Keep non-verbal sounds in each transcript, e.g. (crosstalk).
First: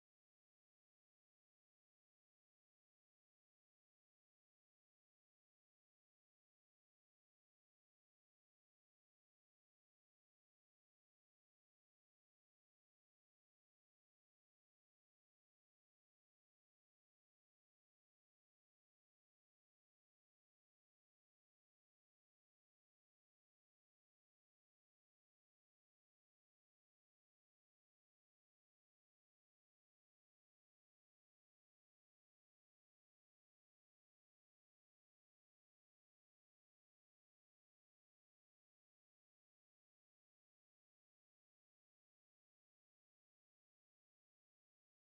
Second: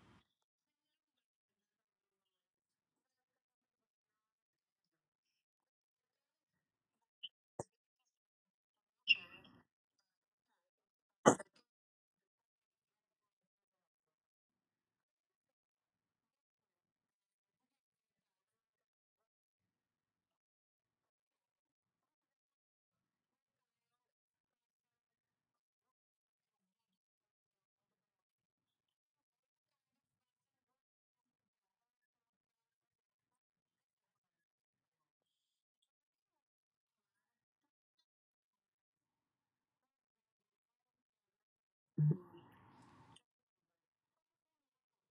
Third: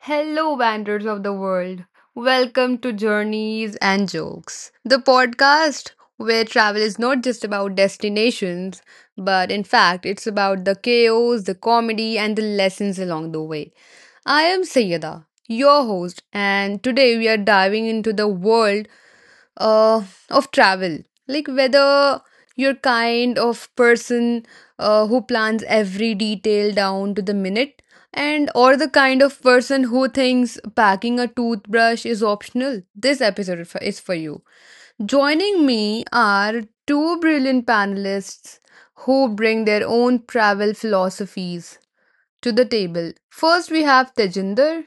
Hello, wanderers of the world. Welcome to Journeys and Jokes, the podcast where travel is not just about destinations, but in fact, it's about the chaos, the comedy, and the lessons along the way. I am Sayyada, your host, and today we are diving into the world uh, of travel. Like whether you're kind of person who plans every detail down to the minute, and or the kind of person who thinks packing a toothbrush is optional. This episode is for you. Joining me are two brilliant panelists who bring their own travel philosophies to the table. First, we have Tejinder.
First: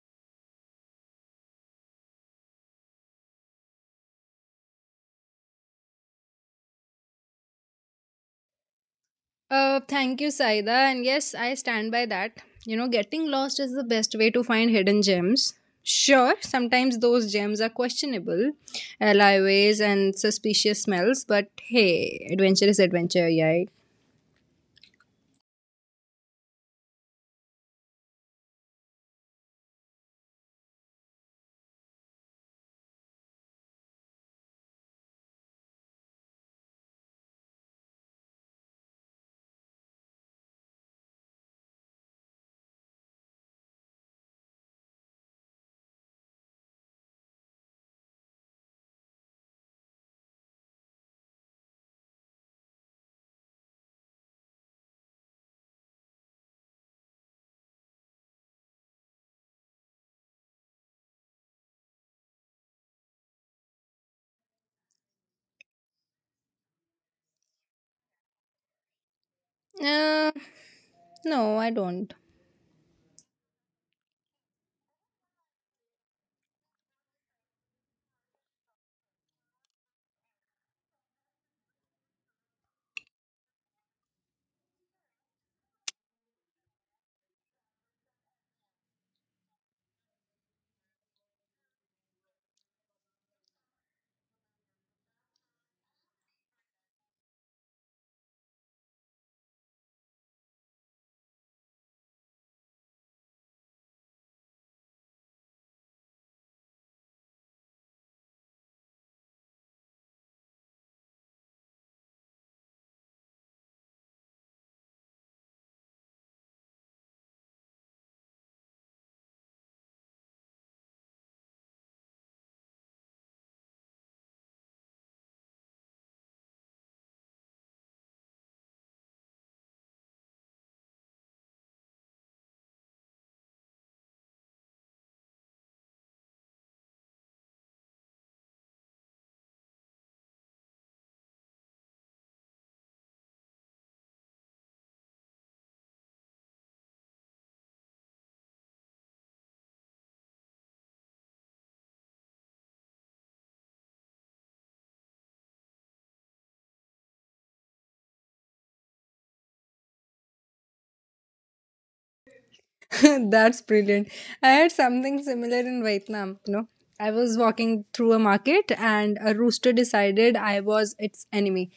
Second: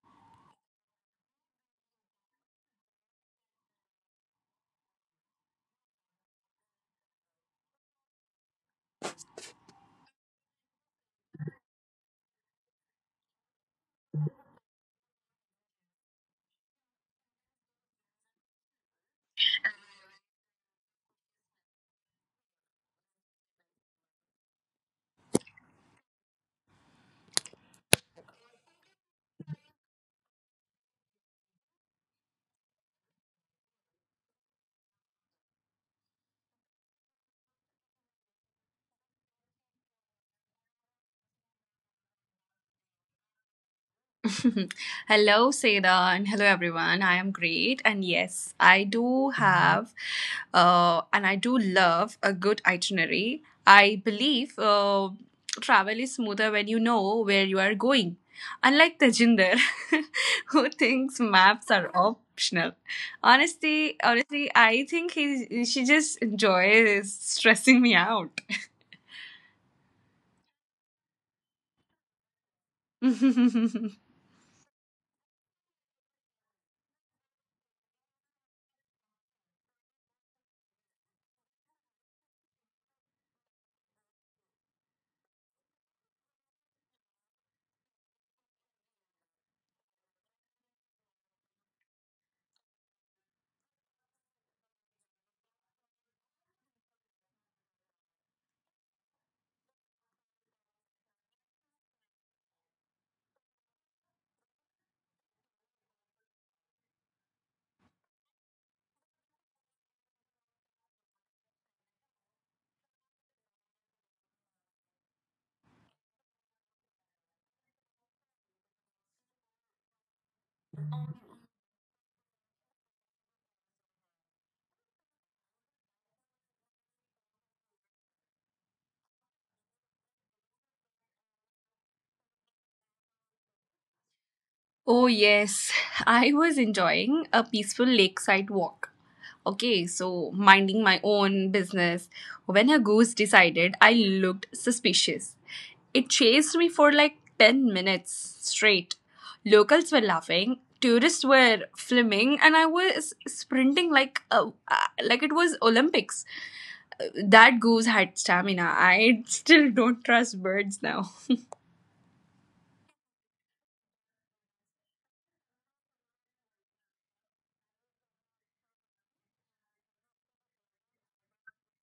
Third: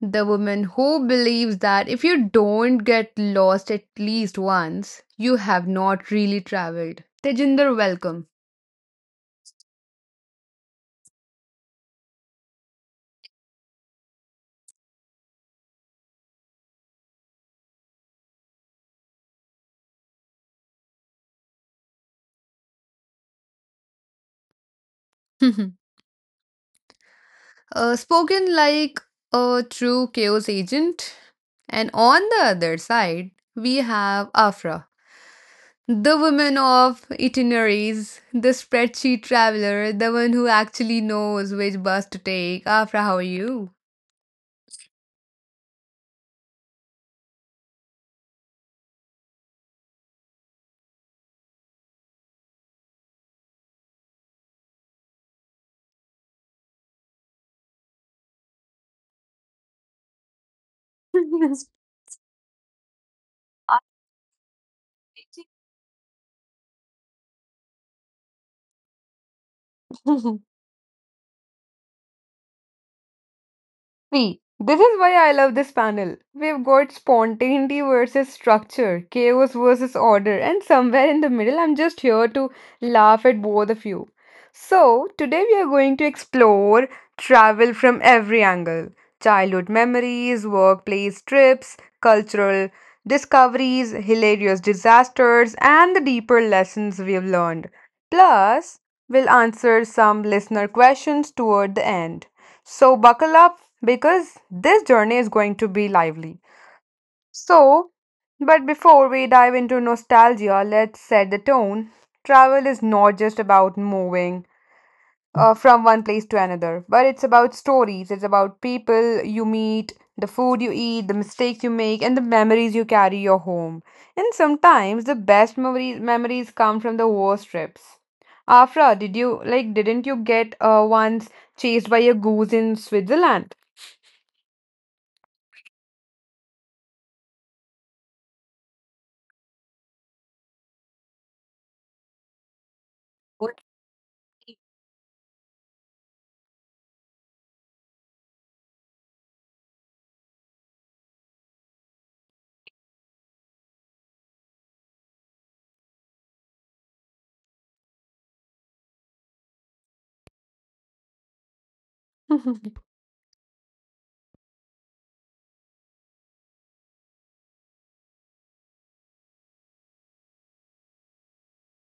The woman who believes that if you don't get lost at least once, you have not really traveled. Tejinder, welcome. Thank you, Saida. And yes, I stand by that. You know, getting lost is the best way to find hidden gems. Sure, sometimes those gems are questionable, alleyways and suspicious smells, but hey, adventure is adventure, yeah. (laughs) Spoken like a true chaos agent. And on the other side, we have Afra, the woman of itineraries, the spreadsheet traveler, the one who actually knows which bus to take. Afra, how are you? (laughs) Hello, Seda, and hello, everyone. I am great. And yes, I do have and I do love a good itinerary. I believe travel is smoother when you know where you are going. Unlike Tejinder, (laughs) who thinks maps are optional. Honestly, I think he she just enjoys stressing me out. Uh, (laughs) no, I don't. (laughs) See, this is why I love this panel. We've got spontaneity versus structure, chaos versus order, and somewhere in the middle, I'm just here to laugh at both of you. So, today we are going to explore travel from every angle: childhood memories, workplace trips, cultural discoveries, hilarious disasters, and the deeper lessons we've learned. Plus, we'll answer some listener questions toward the end. So buckle up because this journey is going to be lively. So, but before we dive into nostalgia, let's set the tone. Travel is not just about moving from one place to another, but it's about stories, it's about people you meet, the food you eat, the mistakes you make, and the memories you carry your home. And sometimes the best memories come from the worst trips. Afra, didn't you get once chased by a goose in Switzerland? Oh, yes. I was enjoying a peaceful lakeside walk. Okay, so minding my own business. When a goose What? decided I looked suspicious, it chased me for like 10 minutes straight. Locals were laughing, tourists were flaming, and I was sprinting like like it was Olympics. That goose had stamina. I (laughs) still don't trust birds now. (laughs) (laughs) That's brilliant. I had something similar in Vietnam, you know. I was walking through a market and a rooster decided I was its enemy.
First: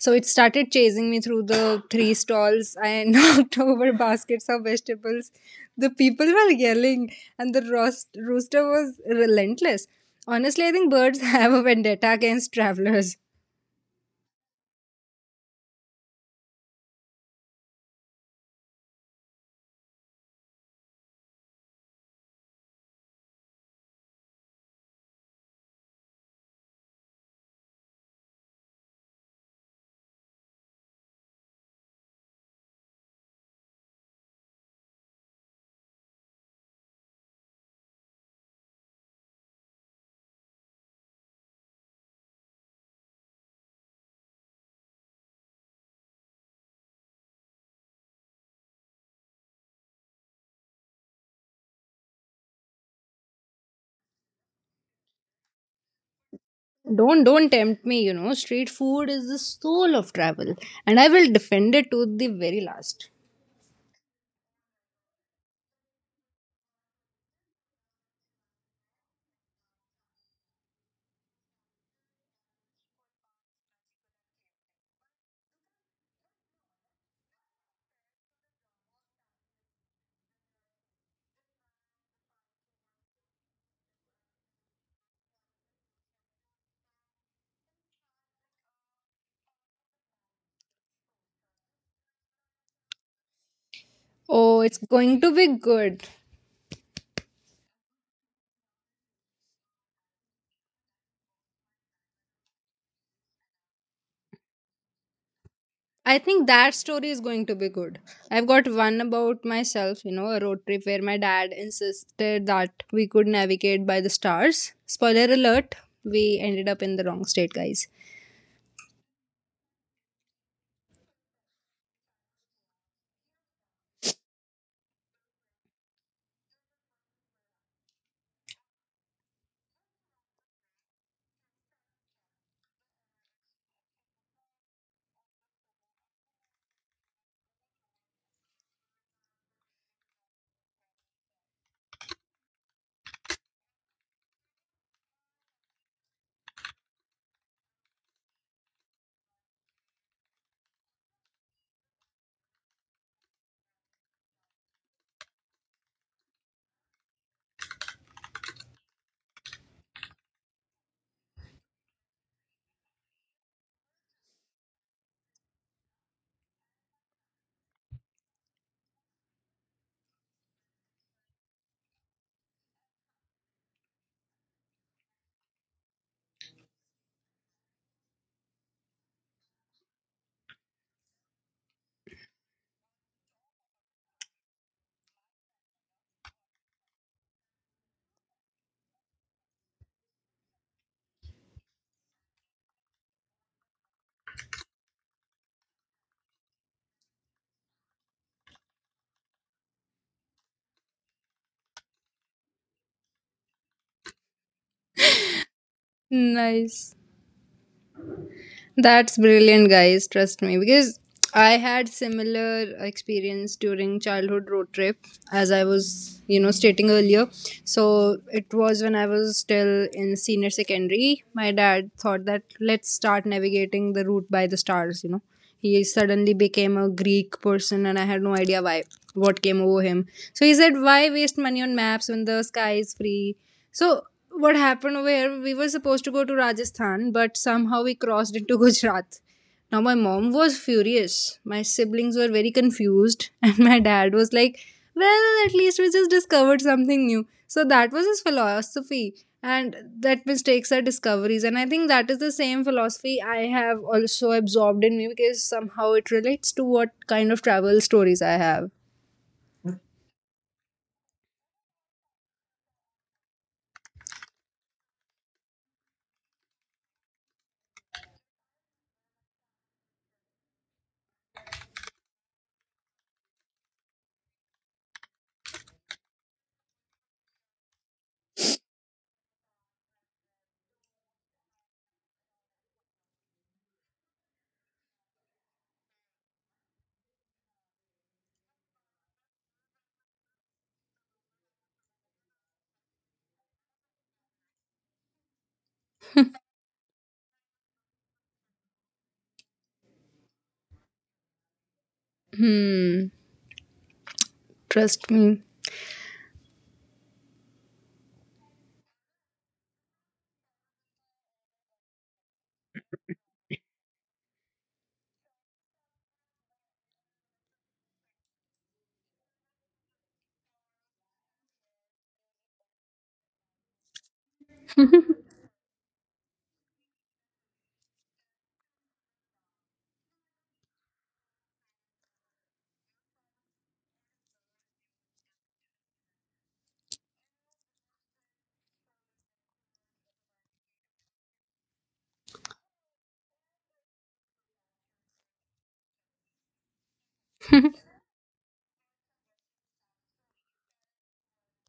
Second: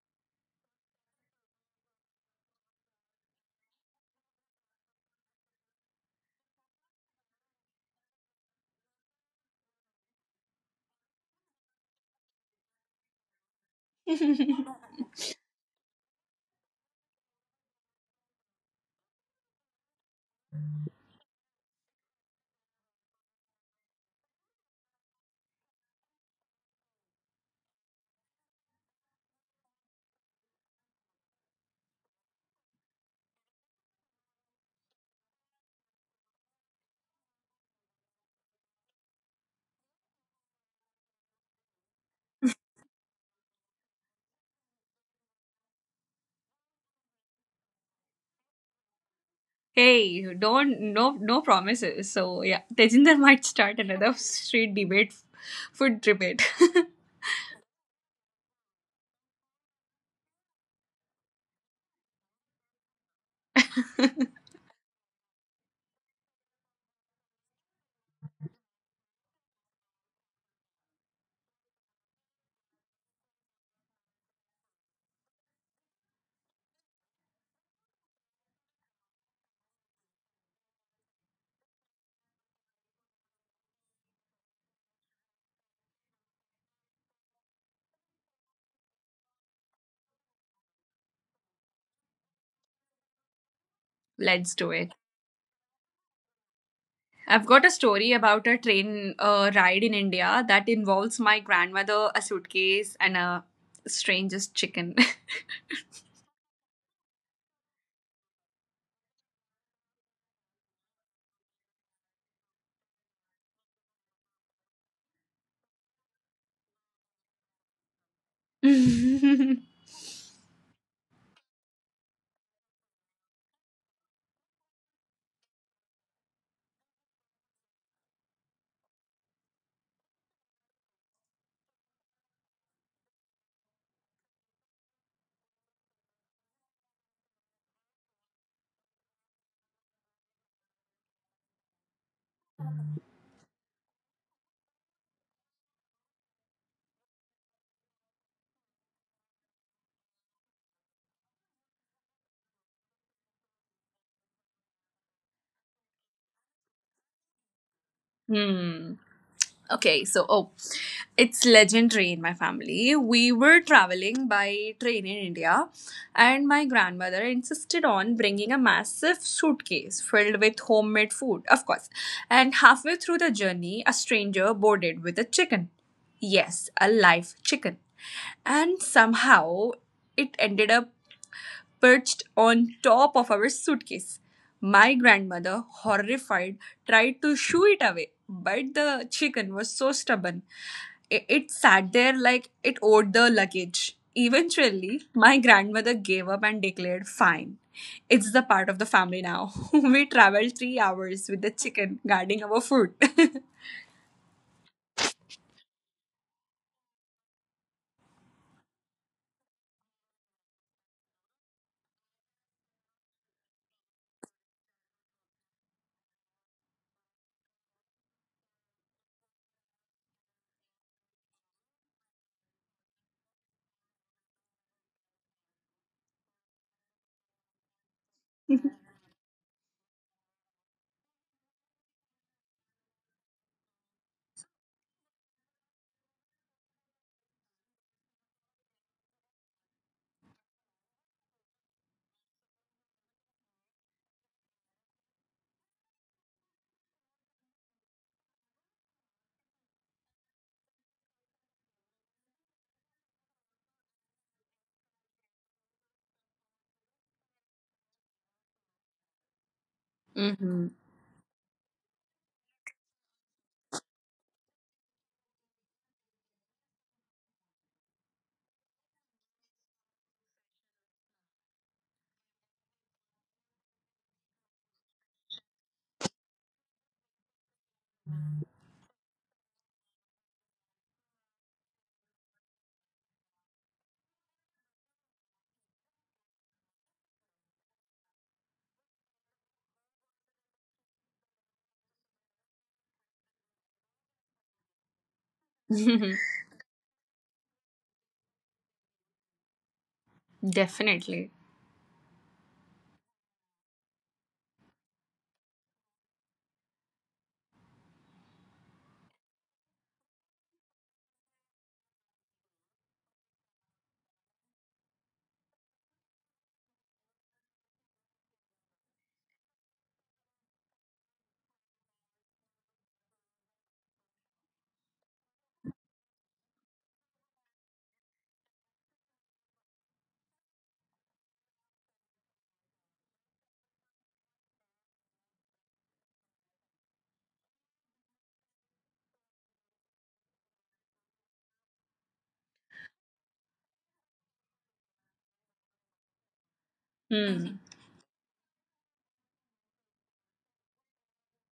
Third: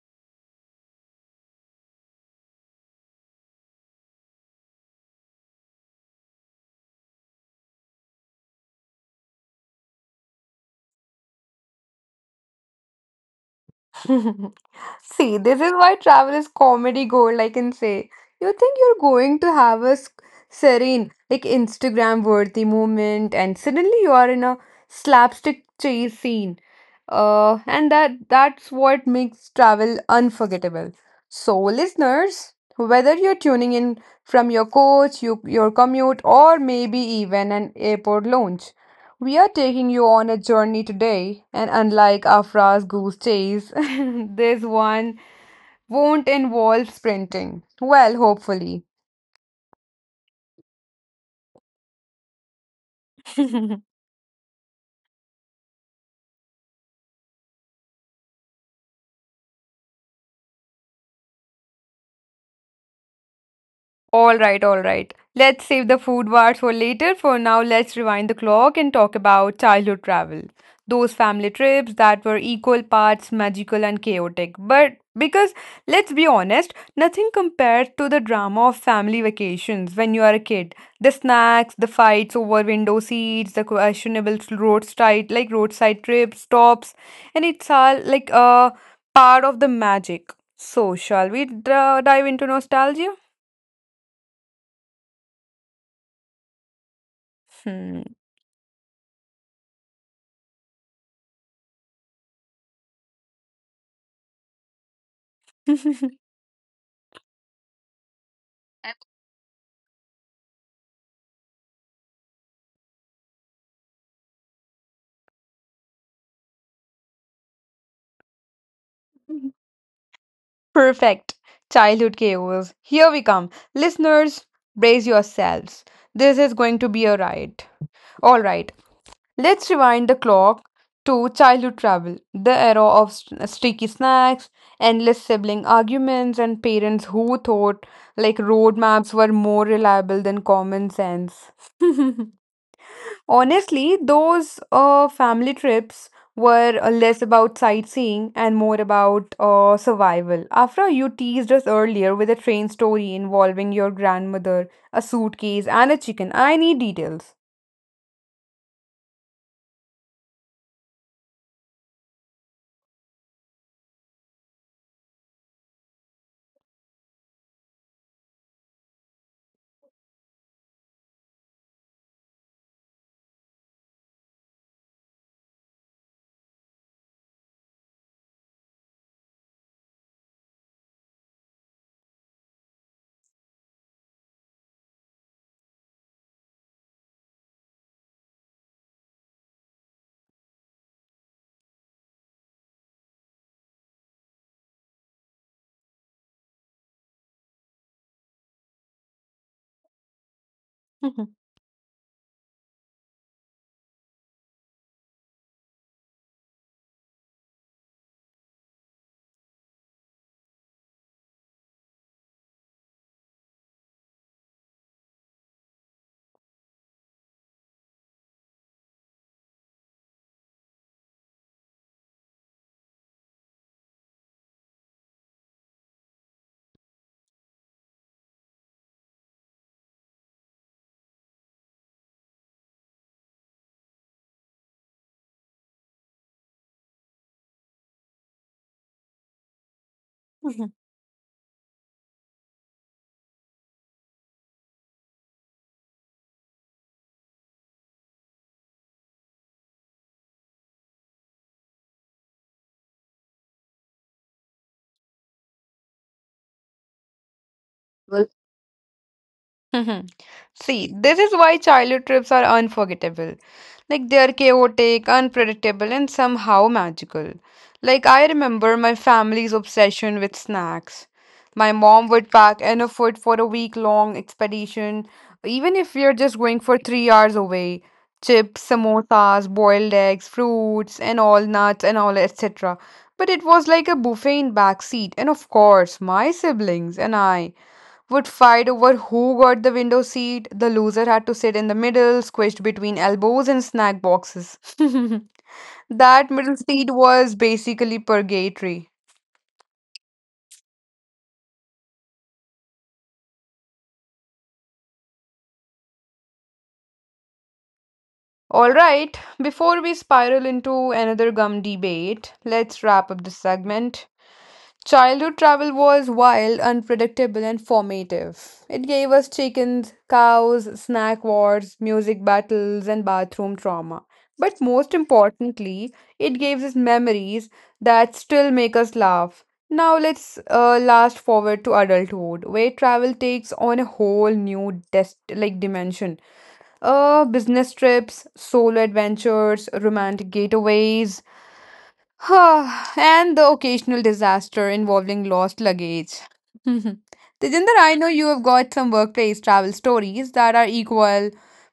So it started chasing me through the three stalls. I (laughs) knocked over baskets of vegetables. The people were yelling and the rooster was relentless. Honestly, I think birds (laughs) have a vendetta against travelers. (laughs) See, this is why travel is comedy gold, I can say. You think you're going to have a serene, like Instagram worthy moment, and suddenly you are in a slapstick chase scene. And that's what makes travel unforgettable. So, listeners, whether you're tuning in from your coach, you, your commute, or maybe even an airport lounge, we are taking you on a journey today. And unlike Afra's goose chase, (laughs) this one won't involve sprinting. Well, hopefully. Hey, don't no promises. So yeah, Tejinder (laughs) might start (laughs) another street debate, food debate. Don't tempt me, you know. Street food is the soul of travel and I will defend it to the very last. All right, all right. Let's save the food wars for later. For now, let's rewind the clock and talk about childhood travel. Those family trips that were equal parts magical and chaotic. But because, let's be honest, nothing compared to the drama of family vacations when you are a kid. The snacks, the fights over window seats, the questionable roadside roadside trips, stops, and it's all like a part of the magic. So, shall we dive into nostalgia? (laughs) Let's Oh, do it's it. going to be good. I've got a Hmm. story about a train ride in India that involves my grandmother, a suitcase, and a strangest chicken. I (laughs) think that story is going to be good. I've got one about myself, you know, a road trip where my dad insisted that we could navigate by the stars. Spoiler alert, we ended up in the wrong state, guys. (laughs) Perfect. Childhood chaos. Here we come. Listeners, brace yourselves. This is going to be a ride. All right, let's rewind the clock to childhood travel, the era of streaky snacks, endless sibling arguments, and parents who thought like road maps were more reliable than common sense. (laughs) Honestly, those family trips were less about sightseeing and more about survival. Afra, you teased us earlier with a train story involving your grandmother, a suitcase, and a chicken. I need details. hmm. Okay, so it's legendary in my family. We were traveling by train in India, and my grandmother insisted on bringing a massive suitcase filled with homemade food, of course. And halfway through the journey, a stranger boarded with a chicken. Yes, a live chicken. And somehow it ended up perched on top of our suitcase. My grandmother, horrified, tried to shoo it away, but the chicken was so stubborn. It sat there like it owed the luggage. Eventually, my grandmother gave up and declared, "Fine, it's the part of the family now." (laughs) We traveled 3 hours with the chicken guarding our food. (laughs) Nice. That's brilliant, guys. Trust me, because I had similar experience during childhood road trip, as I was, you know, stating earlier. So it was when I was still in senior secondary. My dad thought that let's start navigating the route by the stars. You know, he suddenly became a Greek person, and I had no idea why. What came over him? So he said, "Why waste money on maps when the sky is free?" So what happened where we were supposed to go to Rajasthan, but somehow we crossed into (laughs) Gujarat. Now, my mom was (laughs) furious. My siblings were very confused, (laughs) and my dad was like, well, at least we just discovered something new. So, that was his philosophy, and that mistakes are discoveries. And I think that is the same philosophy I have also absorbed in me because somehow it relates to what kind of travel stories I have. Mhm. Mhm. See, this is why childhood trips are unforgettable. Like they are chaotic, unpredictable, and somehow magical. Like I remember my family's obsession with snacks. My mom would pack enough food for a week-long expedition, even if we are just going for 3 hours away. Chips, samosas, boiled eggs, fruits, and all nuts and all, etc. But it was like a buffet in backseat, and of course, my siblings and I would fight over who got the window seat. The loser had to sit in the middle, squished between elbows and snack boxes. (laughs) That (laughs) middle seat was basically purgatory. Definitely. Hmm, trust me. Alright, before we spiral into another gum debate, let's wrap up this segment. Childhood travel was wild, unpredictable, and formative. It gave us chickens, cows, snack wars, music battles, and bathroom trauma. But most importantly, it gave us memories that still make us laugh. Now let's last forward to adulthood, where travel takes on a whole new like dimension. Business trips, solo adventures, romantic getaways, (sighs) and the occasional disaster involving lost luggage. (laughs) Tejinder, Hmm. I know you have got some workplace travel stories that are equal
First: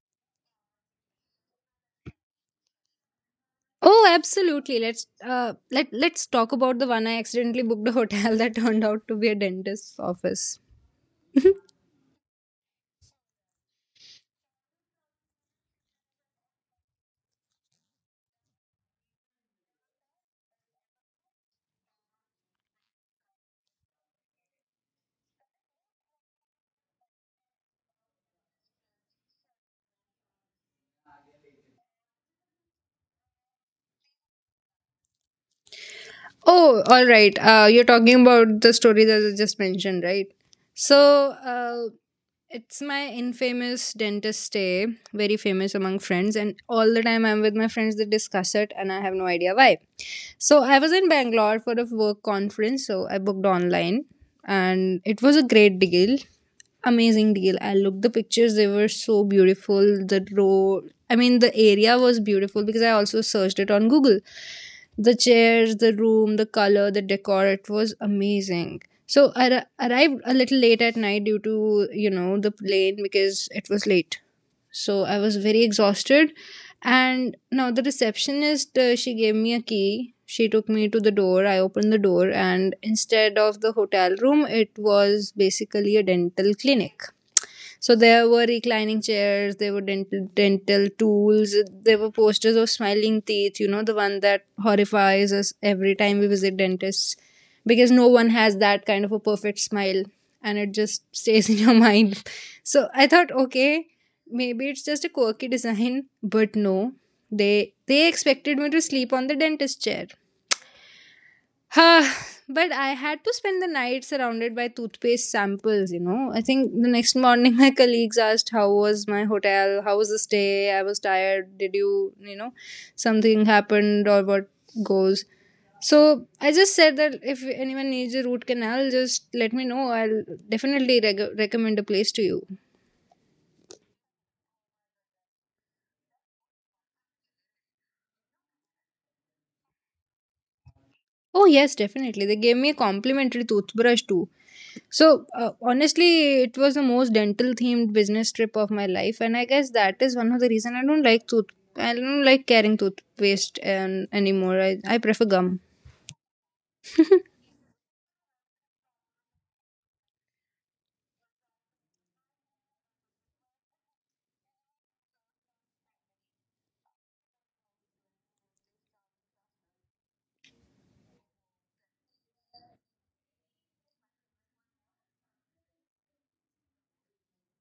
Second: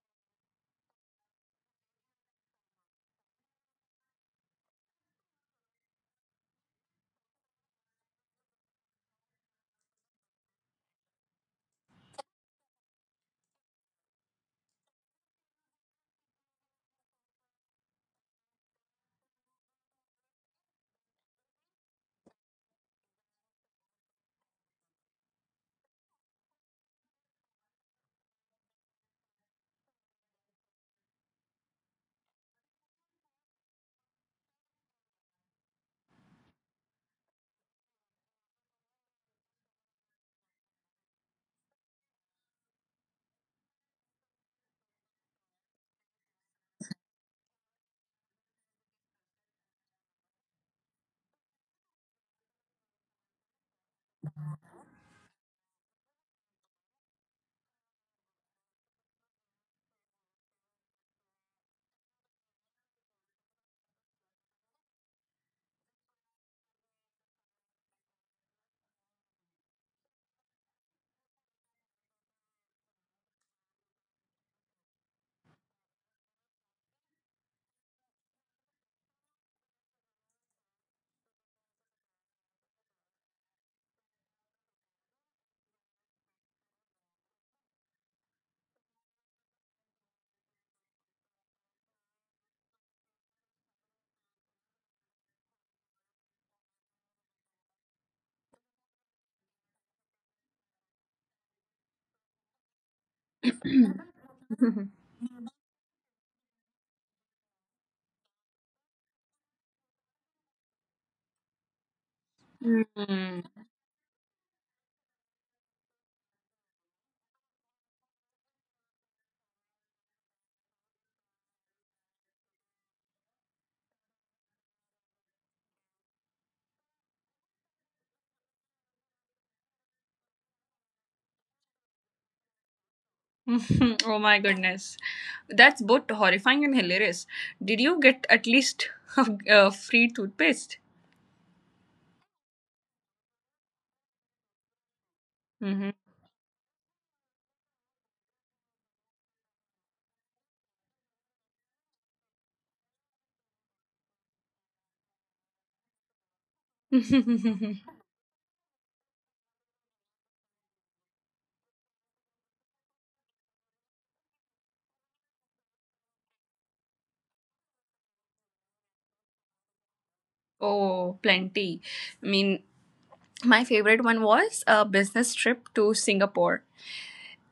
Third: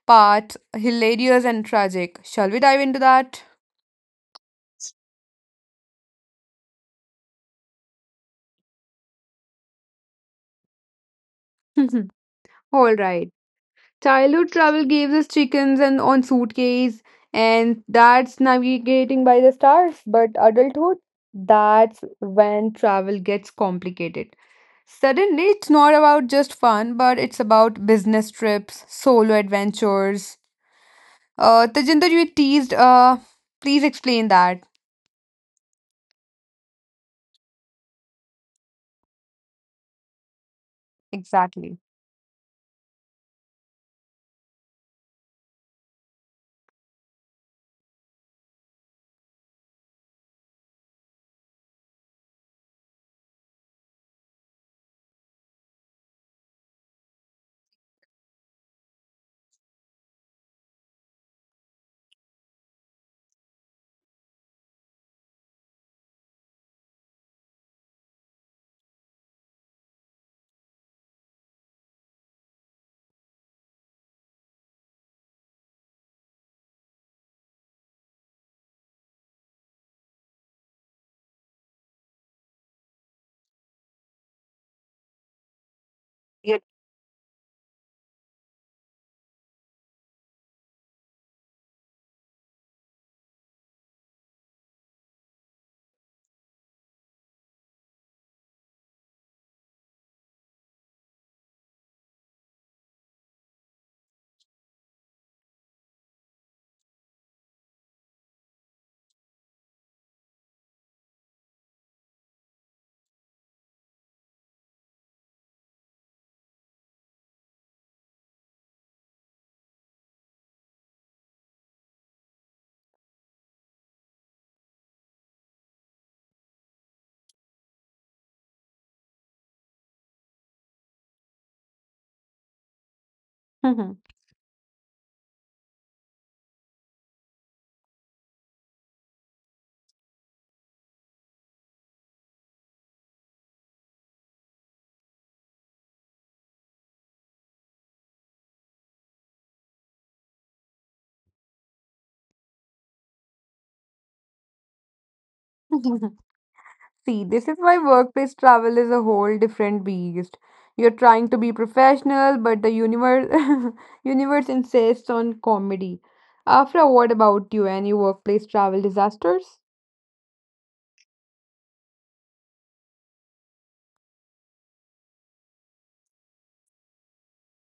parts hilarious and tragic. Shall we dive into that? Oh, absolutely. Let's talk about the one I accidentally booked a hotel (laughs) that turned out to be a dentist's office. (laughs) (laughs) All right. Childhood travel gave us chickens and on suitcase, and that's navigating by the stars. But adulthood, that's when travel gets complicated. Suddenly, it's not about just fun, but it's about business trips, solo adventures. Tajinder, you teased. Please explain that Oh, all right. You're talking about the story that I just mentioned, right? So, exactly. uh, It's my infamous dentist stay, very famous among friends, and all the time I'm with my friends, they discuss it, and I have no idea why. So, I was in Bangalore for a work conference, so I booked online, and it was a great deal. Amazing deal. I looked the pictures, they were so beautiful. The road, I mean, the area was beautiful because I also searched it on Google, the chairs, the room, the color, the decor, it was amazing. So I arrived a little late at night due to, you know, the plane because it was late. So I was very exhausted. And now the receptionist, she gave me a key. She took me to the door. I opened the door, and instead of the hotel room, it was basically a dental Yeah. clinic. So there were reclining chairs, there were dental tools, there were posters of smiling teeth, you know, the one that horrifies us every time we visit dentists because no one has that kind of a perfect smile and it just (laughs) stays in your mind. (laughs) So I thought okay, maybe it's just a (laughs) quirky design, but no. They expected me to sleep on the dentist chair. (sighs) But I had to Hmm. spend the night surrounded by toothpaste samples, you know. I think the next morning (laughs) my colleagues asked how was my hotel, how was the stay, I was tired, did you, you know, something happened or what goes. So I just said that if anyone needs a root canal, just let me know. I'll definitely recommend a place to you. Mhm. (laughs) Oh my goodness. That's both horrifying and hilarious. Did you get at least (laughs) a free toothpaste? Oh, yes, definitely. They gave me a complimentary toothbrush too. So, hmm honestly, it was the most dental themed business trip of my life, and I guess that is one of the reason I don't like tooth. I don't like carrying toothpaste and anymore. I prefer gum. (laughs) (laughs) See, this is why (laughs) workplace travel is a whole different beast. You're trying to be professional, but the universe (laughs) universe insists on comedy. Afra, what about you? Any workplace travel disasters? oh, plenty. I mean, my favorite one was a business trip to Singapore.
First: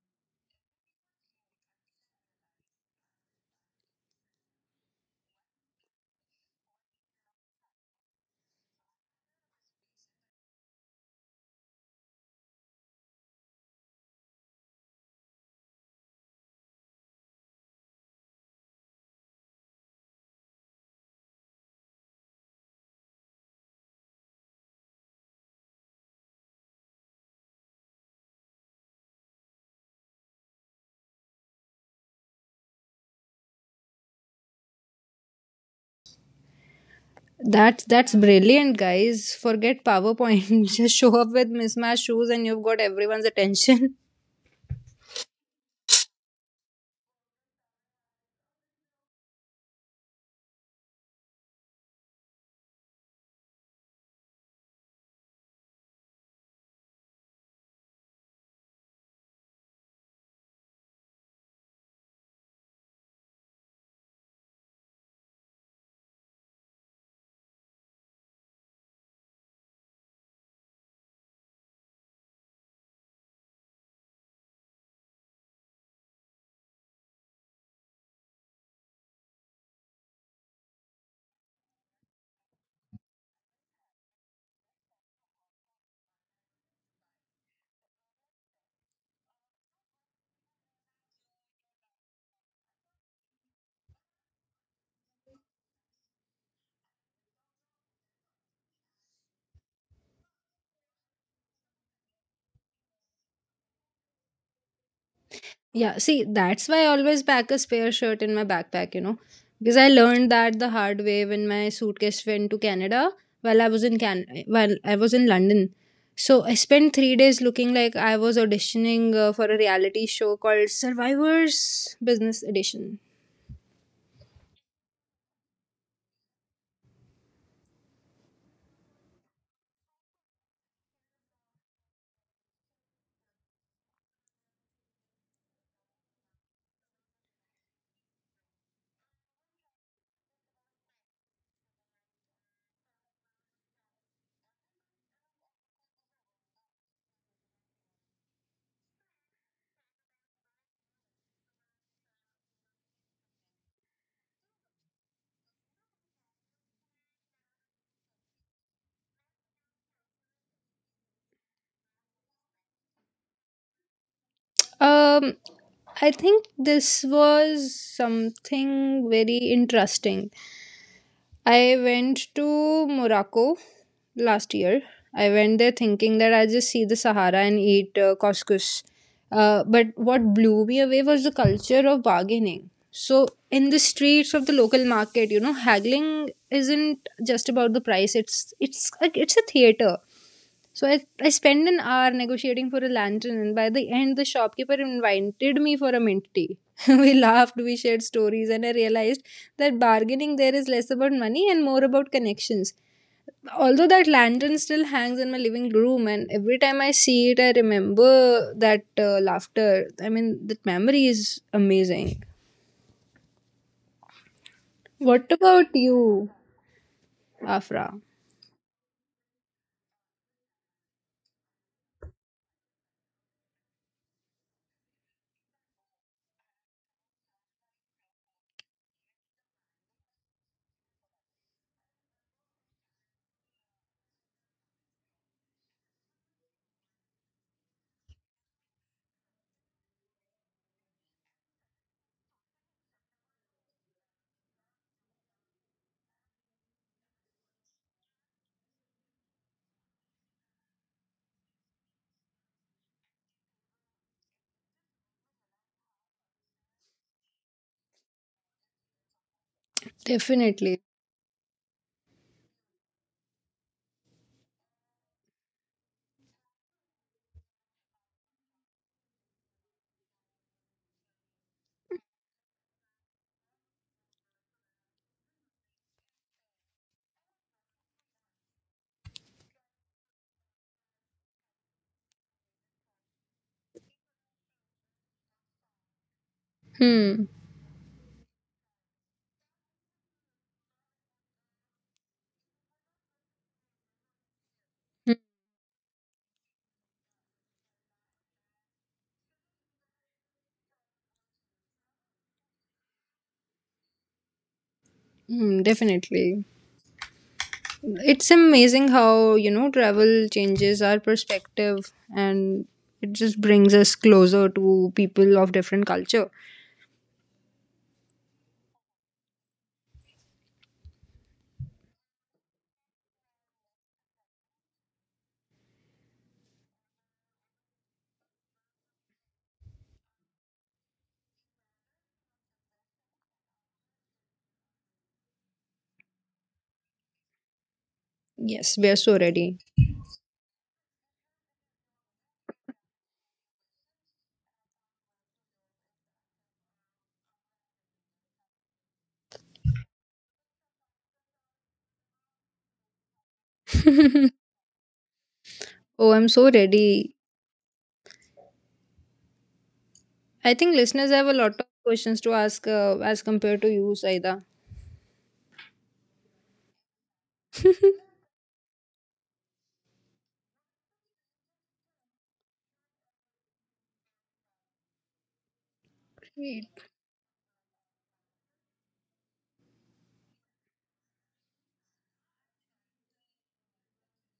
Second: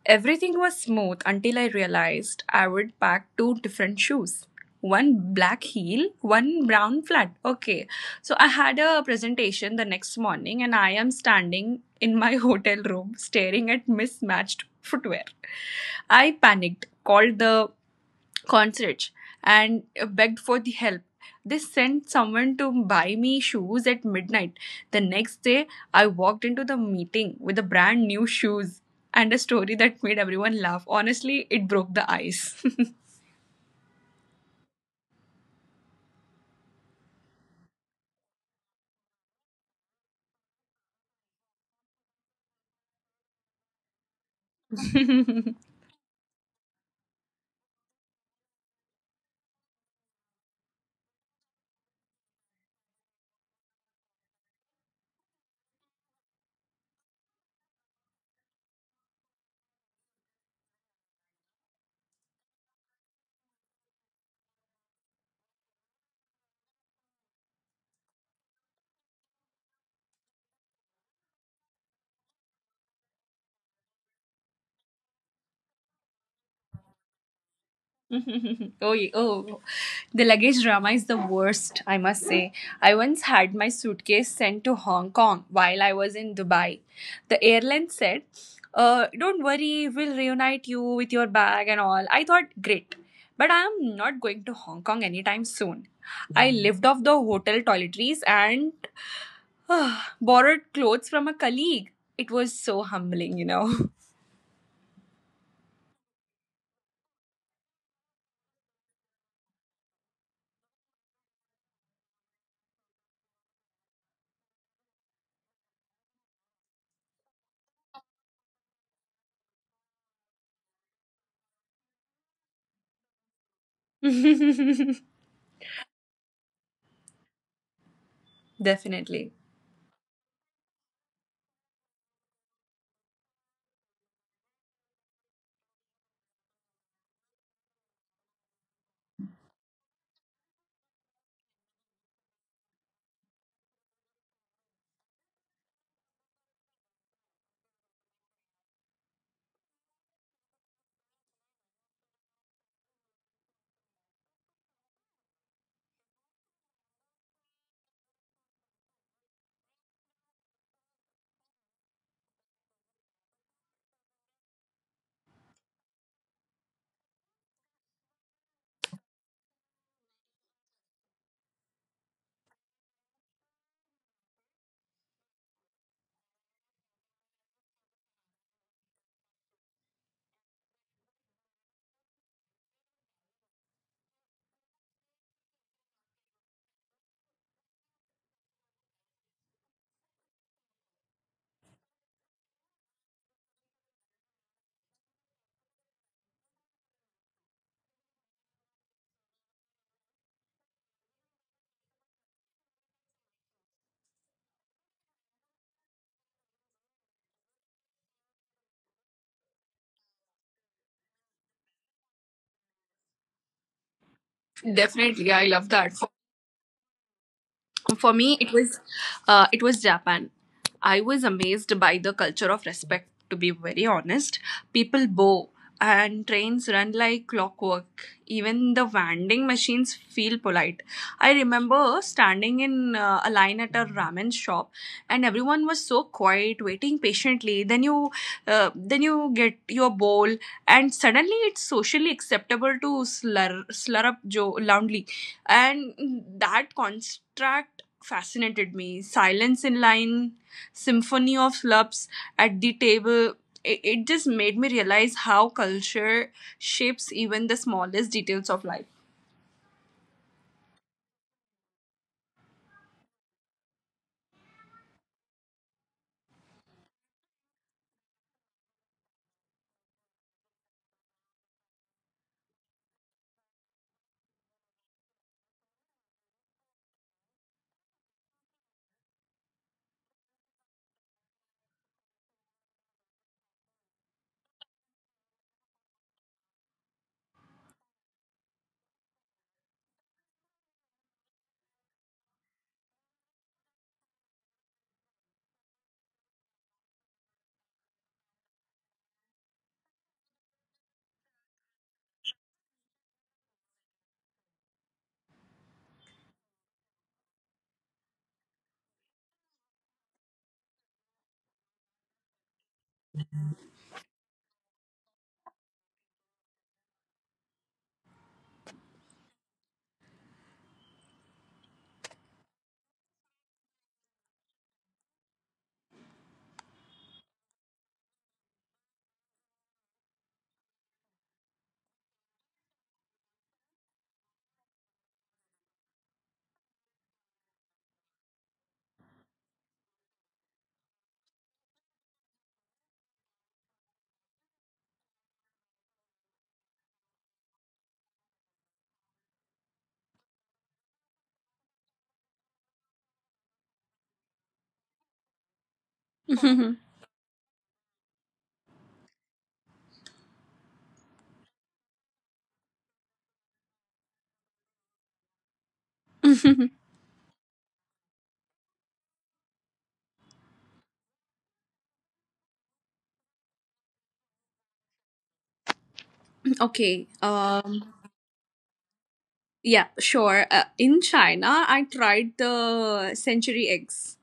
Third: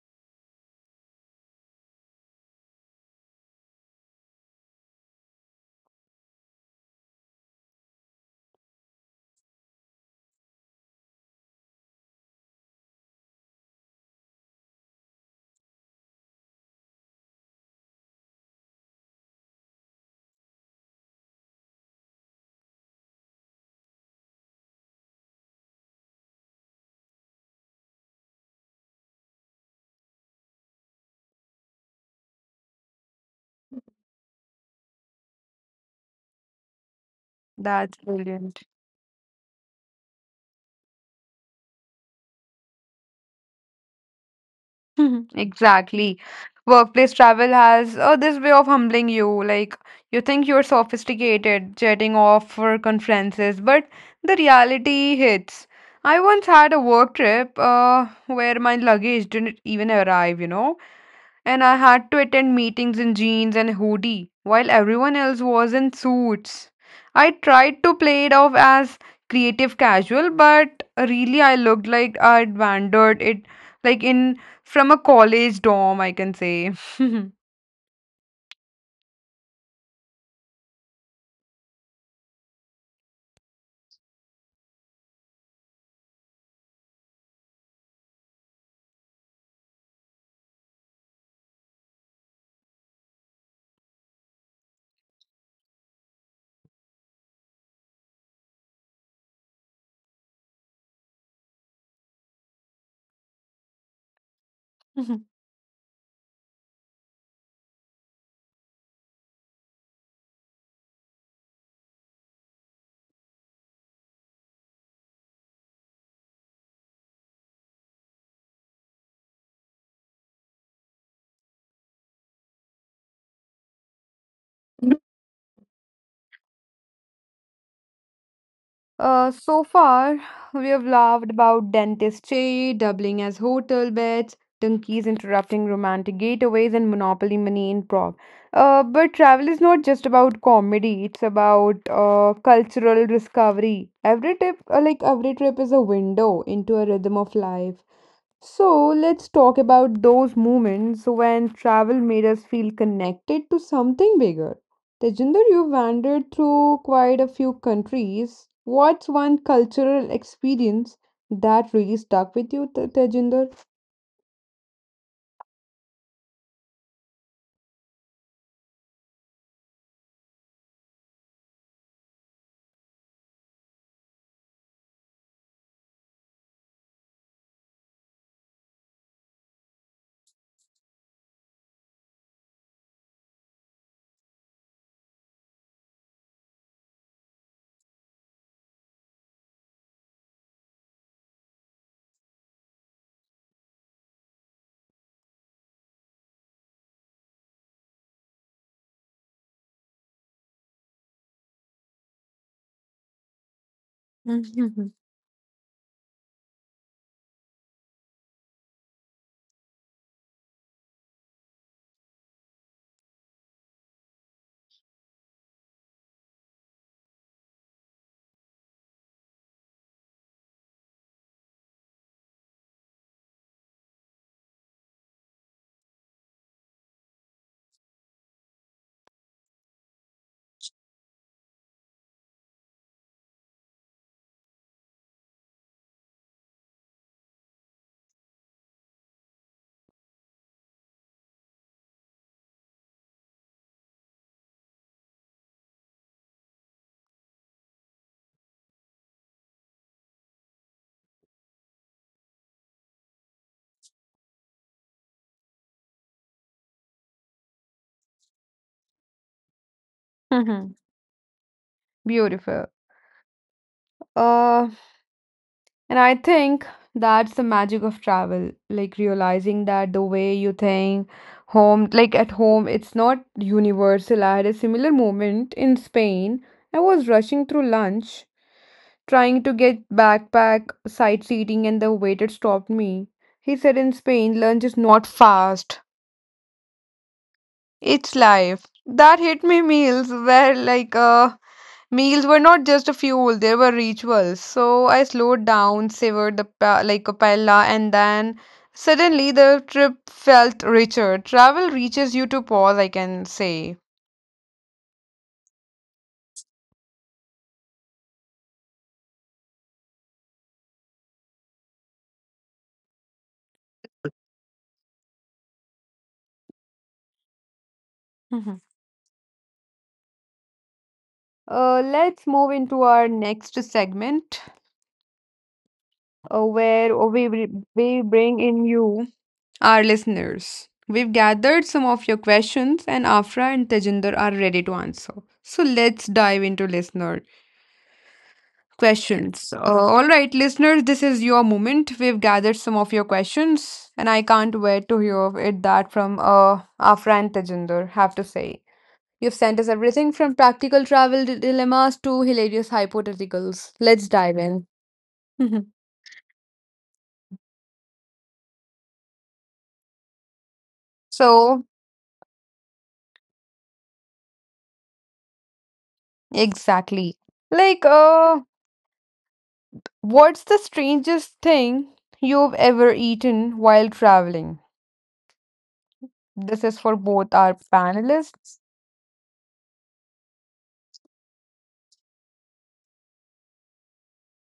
Everything was smooth until I realized I would pack two different shoes. One black heel, one brown flat. Okay. So I had a presentation the next morning and I am standing in my (laughs) hotel room staring at mismatched footwear. I panicked, called the concerts and begged for the help. They sent someone to buy me shoes at midnight. The next day, I walked into the meeting with the brand new shoes and a story that made everyone laugh. Honestly, it broke the ice. That's That's that's brilliant. brilliant, guys. Forget PowerPoint. (laughs) Just show up with mismatched shoes, and you've got everyone's attention. (laughs) (laughs) Exactly. Workplace travel has this way of humbling you. Like, you think you're sophisticated, jetting off for conferences, but the reality hits. I once had a work trip where my luggage didn't even arrive, you know, and I had to attend meetings in jeans and hoodie while everyone else was in suits. I tried to play it off as creative casual, but really I looked like I'd wandered it like in from a college dorm, I can say. (laughs) Oh, the luggage drama is the worst, I must say. I once had my suitcase sent to Hong Kong while I was in Dubai. The airline said, "Don't worry, we'll reunite you with your bag and all." I thought, "Great, but I am not going to Hong Kong anytime soon." I lived off the hotel toiletries and (sighs) borrowed clothes from a colleague. It was so humbling, you know. Yeah, see, that's why I always pack a spare shirt in my backpack, you know, because I learned that the hard way when my suitcase went to Canada while I was in London. So I spent 3 days looking like I was auditioning for a reality show called Survivors Business Edition. (laughs) (laughs) Definitely. so far, we have laughed about dentistry doubling as hotel beds, donkeys interrupting romantic getaways, and monopoly money in Prague. But travel is not just about comedy; it's about cultural discovery. Every trip is a window into a rhythm of life. So let's talk about those moments when travel made us feel connected to something bigger. Tejinder, you wandered through quite a few countries. What's one cultural experience that really stuck with you, Tejinder? Um, I think this was something very interesting, I went to Morocco last year. I went there thinking that I'll just see the Sahara and eat couscous. But what blew me away was the culture of bargaining. So, in the streets of the local market, you know, haggling isn't just about the price. It's a theater. So I spent an hour negotiating for a lantern, and by the end, the shopkeeper invited me for a mint tea. (laughs) We laughed, we shared stories, and I realized that bargaining there is less about money and more about connections. Although that lantern (laughs) still Mhm. hangs in my living room, and every time I see it, I remember that laughter. I mean, that memory is amazing. What Definitely, I about love that. you, Afra? For me it was Japan. I was amazed by the culture of respect, to be very honest. People bow and trains run like clockwork. Even the vending machines feel polite. I remember standing in a line at a ramen shop, and everyone was so quiet, waiting patiently. Then you get your bowl and suddenly it's socially acceptable to slur loudly. And that contrast fascinated me. Silence in line, symphony of slurps at the table. It just made me realize how culture shapes even the smallest details of life. (laughs) Mhm. Definitely. Beautiful. Uh, And I think that's the magic of travel, like realizing that the way you think home, like at home, it's not universal. I had a similar moment in Spain. I was rushing through lunch, trying to get backpack side seating, and the waiter stopped me. He said in Spain, lunch is not fast. Hmm. It's life. That hit me, meals were not just a fuel, they were rituals. So I Hmm, slowed down, savored the a paella and then suddenly the trip felt richer. Travel reaches you to pause, I can say. hmm, definitely. It's amazing how, you know, travel changes our perspective and it just brings us closer to people of different culture. Mhm. Let's move into our next segment uh, where we, we bring in you. Our listeners. We've gathered some of your questions, and Afra and Tejinder are ready to answer. So let's dive into listener Yes, we are so questions. Ready. All right, listeners, this is your moment. We've gathered some of your questions, and I can't wait to hear of it that from Afra and Tejinder have to say. You've sent us everything from practical travel dilemmas to hilarious hypotheticals. Let's dive (laughs) in. (laughs) Oh, I'm so Mhm. ready. I think listeners have a lot So, of questions to ask as compared to you, Saida. Mhm. exactly. Like, (laughs) what's the strangest thing you've ever eaten while traveling? This Wait. is for okay. both our Um. panelists. Yeah. Sure. In China, I tried the century eggs.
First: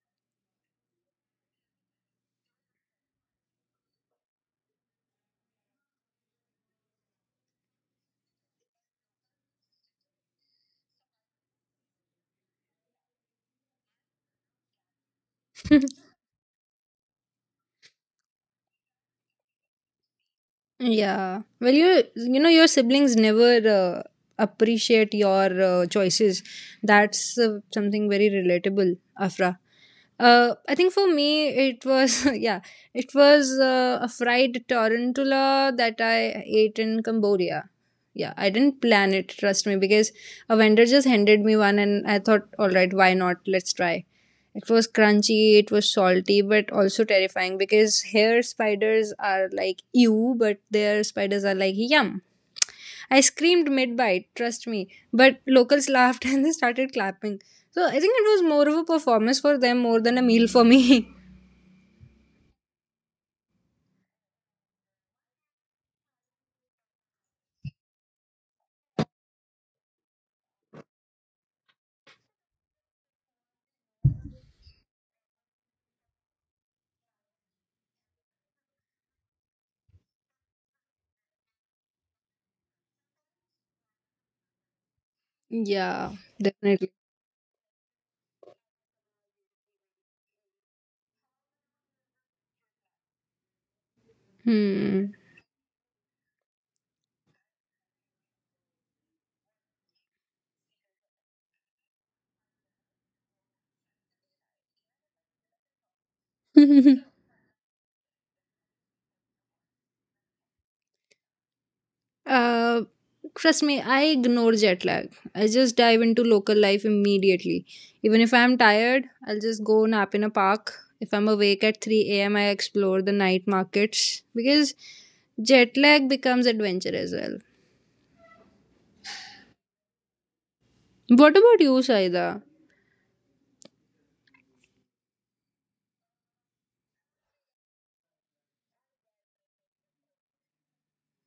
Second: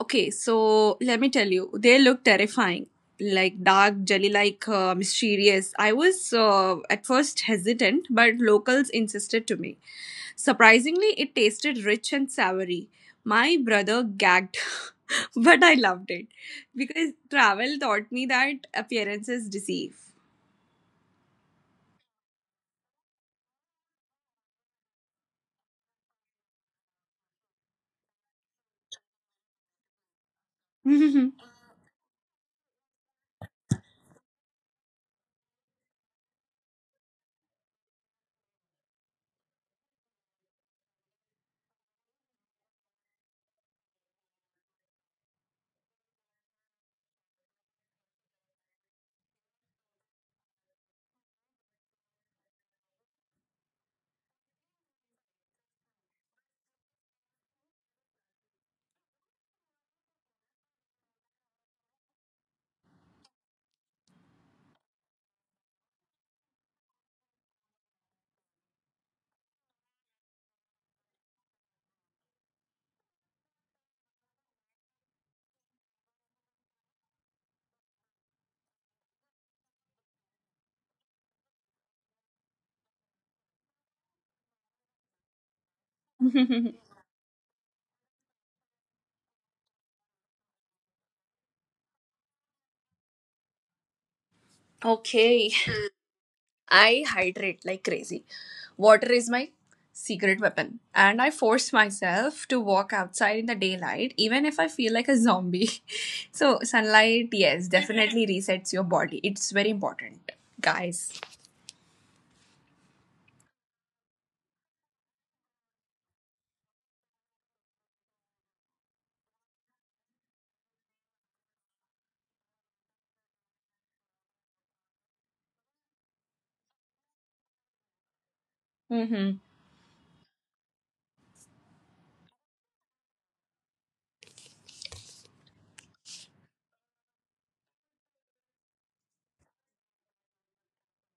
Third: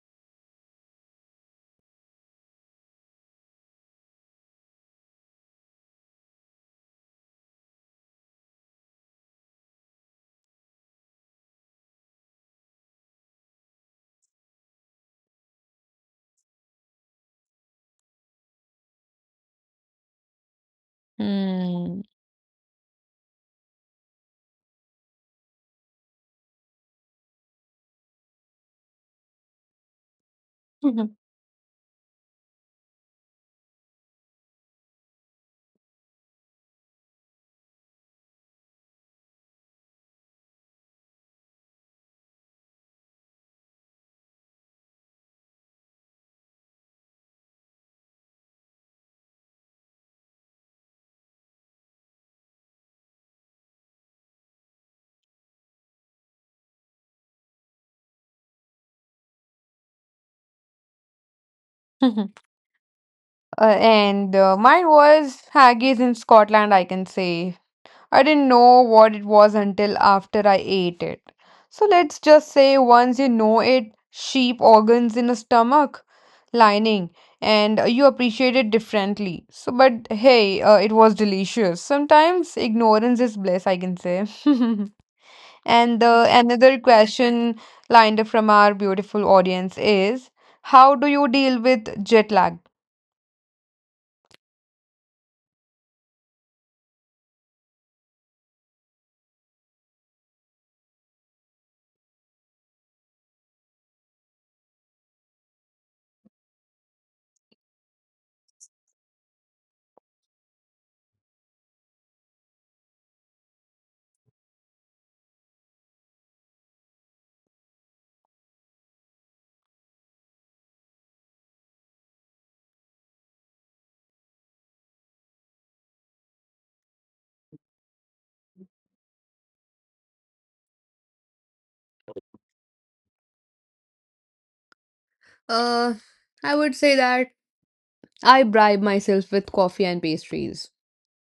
Okay, so let me tell you, they look terrifying, like dark, jelly-like, mysterious. I was at first hesitant, but locals insisted to me. Surprisingly, it tasted rich and savory. My brother gagged, (laughs) but I loved it because travel taught me that appearances deceive. Yeah. Well, Hmm. you know your siblings never appreciate your choices. That's something very relatable, Afra. I think for (laughs) me (laughs) it was (laughs) yeah, it was a fried tarantula that I ate in Cambodia. Yeah, I didn't plan it, trust me, because a vendor just handed me one and I thought, all right, why not? Let's try. It was crunchy, it was salty, but also terrifying because here spiders are like ew, but their spiders are like yum. I screamed mid bite, trust me. But locals laughed (laughs) and they started clapping. So I think it was more of a performance for them more than a meal for me. And mine was haggis in Scotland, I can say. I didn't know what it was until after I ate it. So let's just say once you know it, sheep organs in a stomach lining, and you appreciate it differently. So, but hey, it was delicious. Sometimes ignorance is bliss, I can say. (laughs) (laughs) And Yeah, the another definitely. question lined up from our beautiful audience is, how do you deal with jet lag? Hmm. Okay, I hydrate like crazy. Water is my secret weapon. And I force myself to walk outside in the daylight, even if I feel like a zombie. (laughs) So, (laughs) sunlight, yes, definitely (laughs) resets your body. It's very important, guys. Uh, trust me, I ignore jet lag. I just dive into local life immediately. Even if I'm tired, I'll just go nap in a park. If I'm awake at 3 a.m., I explore the night markets because jet lag becomes adventure as well. Mm-hmm. What about you, Saida? Uh, I would say that I bribe myself with coffee and pastries.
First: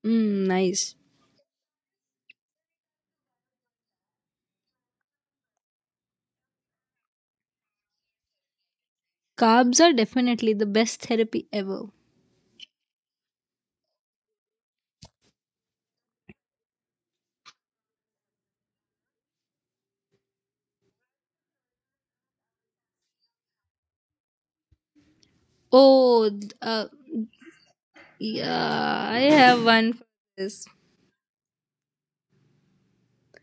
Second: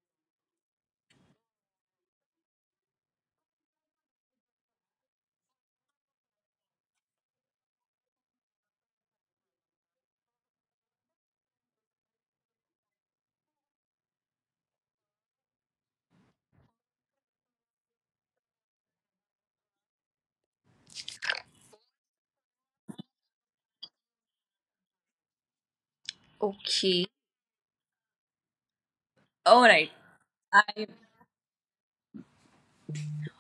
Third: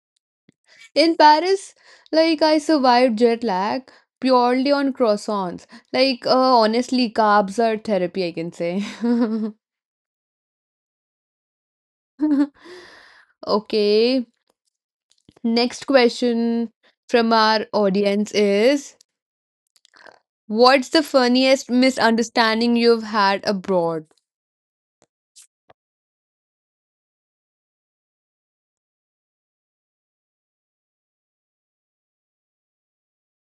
Mm, nice. In Paris, like I survived jet lag purely on croissants. Like, honestly, carbs are therapy, I can say. Carbs are definitely the best therapy ever. (laughs) Okay, next question from our audience is, what's the funniest misunderstanding you've had abroad? Oh, th- uh, Okay. yeah, I have All right. one for this. I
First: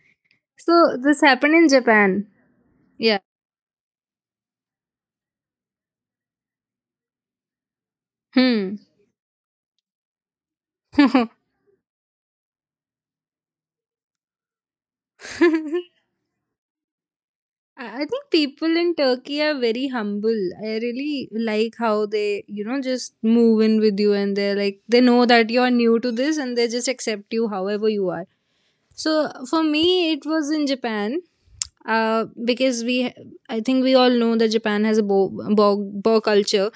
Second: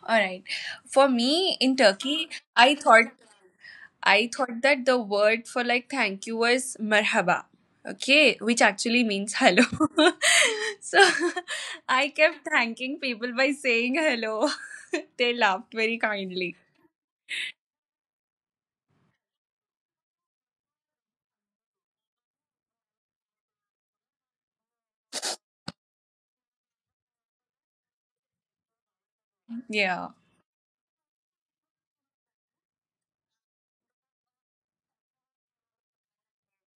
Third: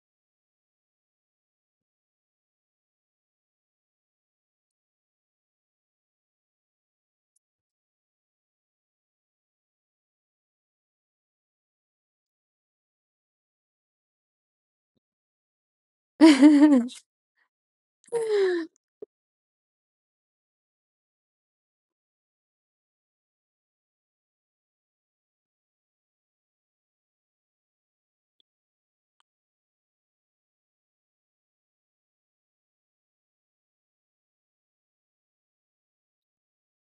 All right. So, For this happened me in in Japan. Turkey, I thought Yeah. I thought that the word for like thank you was marhaba. Okay, which Hmm. actually means hello. (laughs) So (laughs) I kept thanking people by saying hello. (laughs) They laughed very (laughs) kindly. (laughs) I think people in Turkey are very humble. I really like how they, you know, just move in with you and they're like, they know that you're new to this and they just accept you however you are. So for Yeah. me, it was in Japan. Because I think we all know that Japan has a bow culture.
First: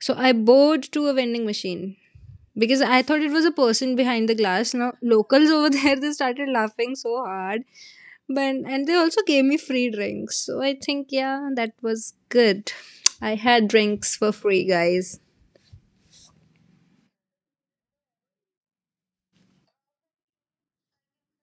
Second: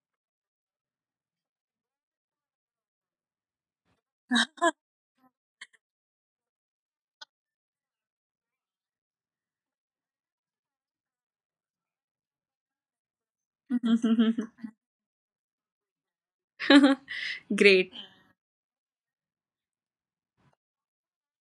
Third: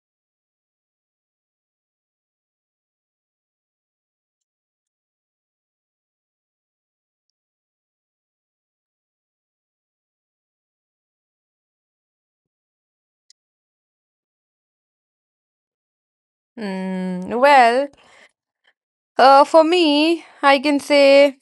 So I bowed to a vending machine because I thought it was a person behind the glass. Now locals over (laughs) there they started laughing so hard, but and they also gave me free drinks. So I think yeah, that was good. I had drinks for free, guys. (laughs) Hmm, well, Great. For me, I can say.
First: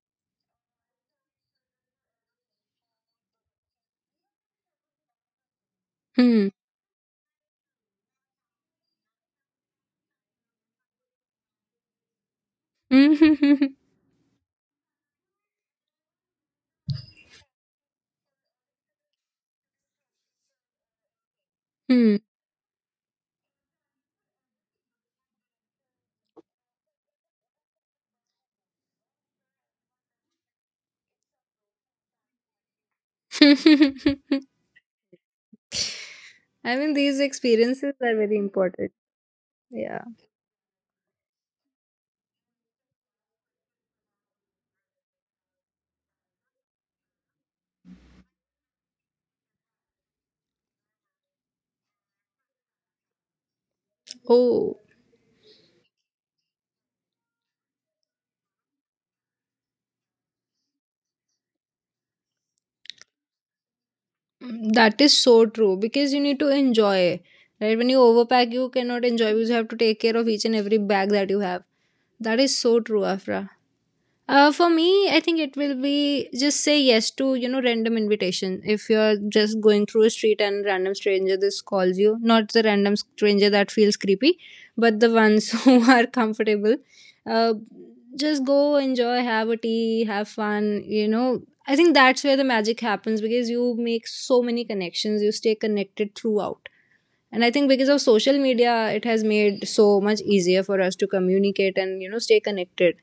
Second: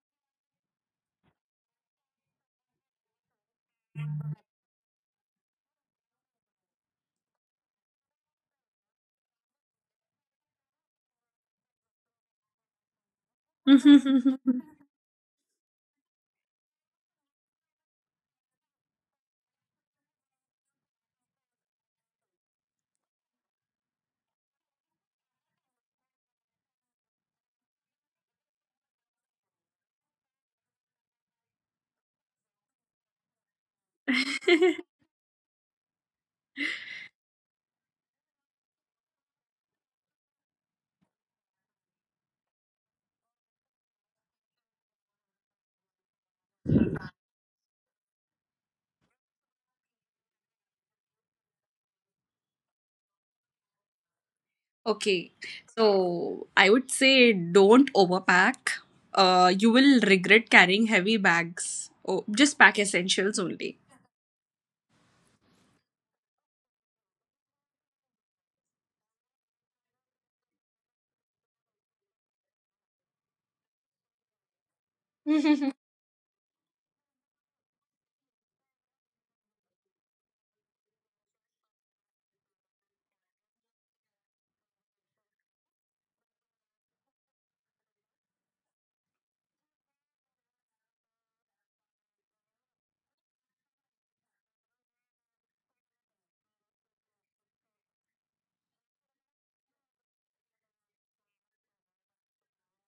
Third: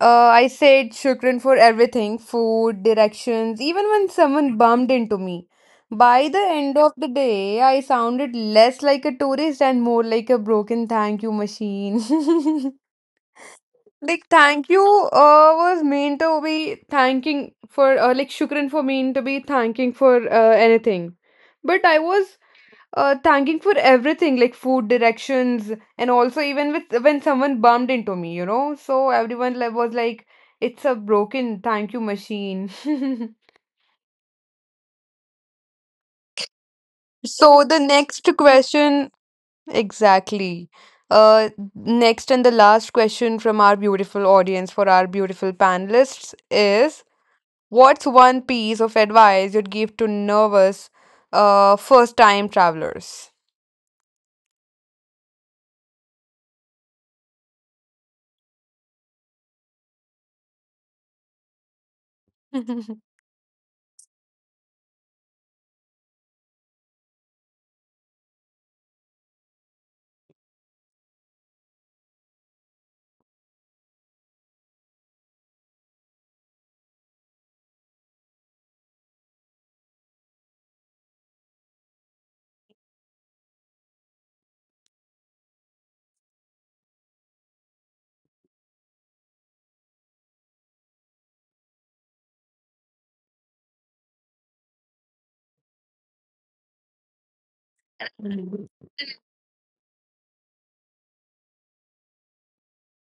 I said shukran for everything, food, directions, even when someone bumped into me. By the Hmm. end of the day, I sounded less like a tourist and more like a broken thank you machine. (laughs) (laughs) Like thank you (laughs) was meant to be thanking for shukran for mean to be thanking for anything. But I Hmm. was thanking for everything like food directions and also even with when someone bumped into me, you know. So everyone was like, "It's a broken thank you machine." (laughs) (laughs) I mean these So the experiences are next very important. question, Yeah. exactly. Next and the last question from our beautiful audience for our beautiful panelists is, what's one piece of advice you'd give to nervous, first-time travelers? Oh, Okay, so I would say don't overpack. You will regret carrying heavy bags. Oh, just pack (laughs) essentials only. that is so true because you need to enjoy. Right? When you overpack, you cannot enjoy because you have to take care of each and every bag that you have. That is so true, Afra. For me, I think it will (laughs) be just say yes to you know random invitation. If you're just going through a street and random stranger this calls you, not the random stranger that feels creepy, but the ones (laughs) who are comfortable. Uh, just go enjoy, have a tea, have fun. You know, I think that's where the magic happens because you make so many connections. You stay connected throughout. And I think because of social media, it has made so much easier for us to communicate and you know stay connected.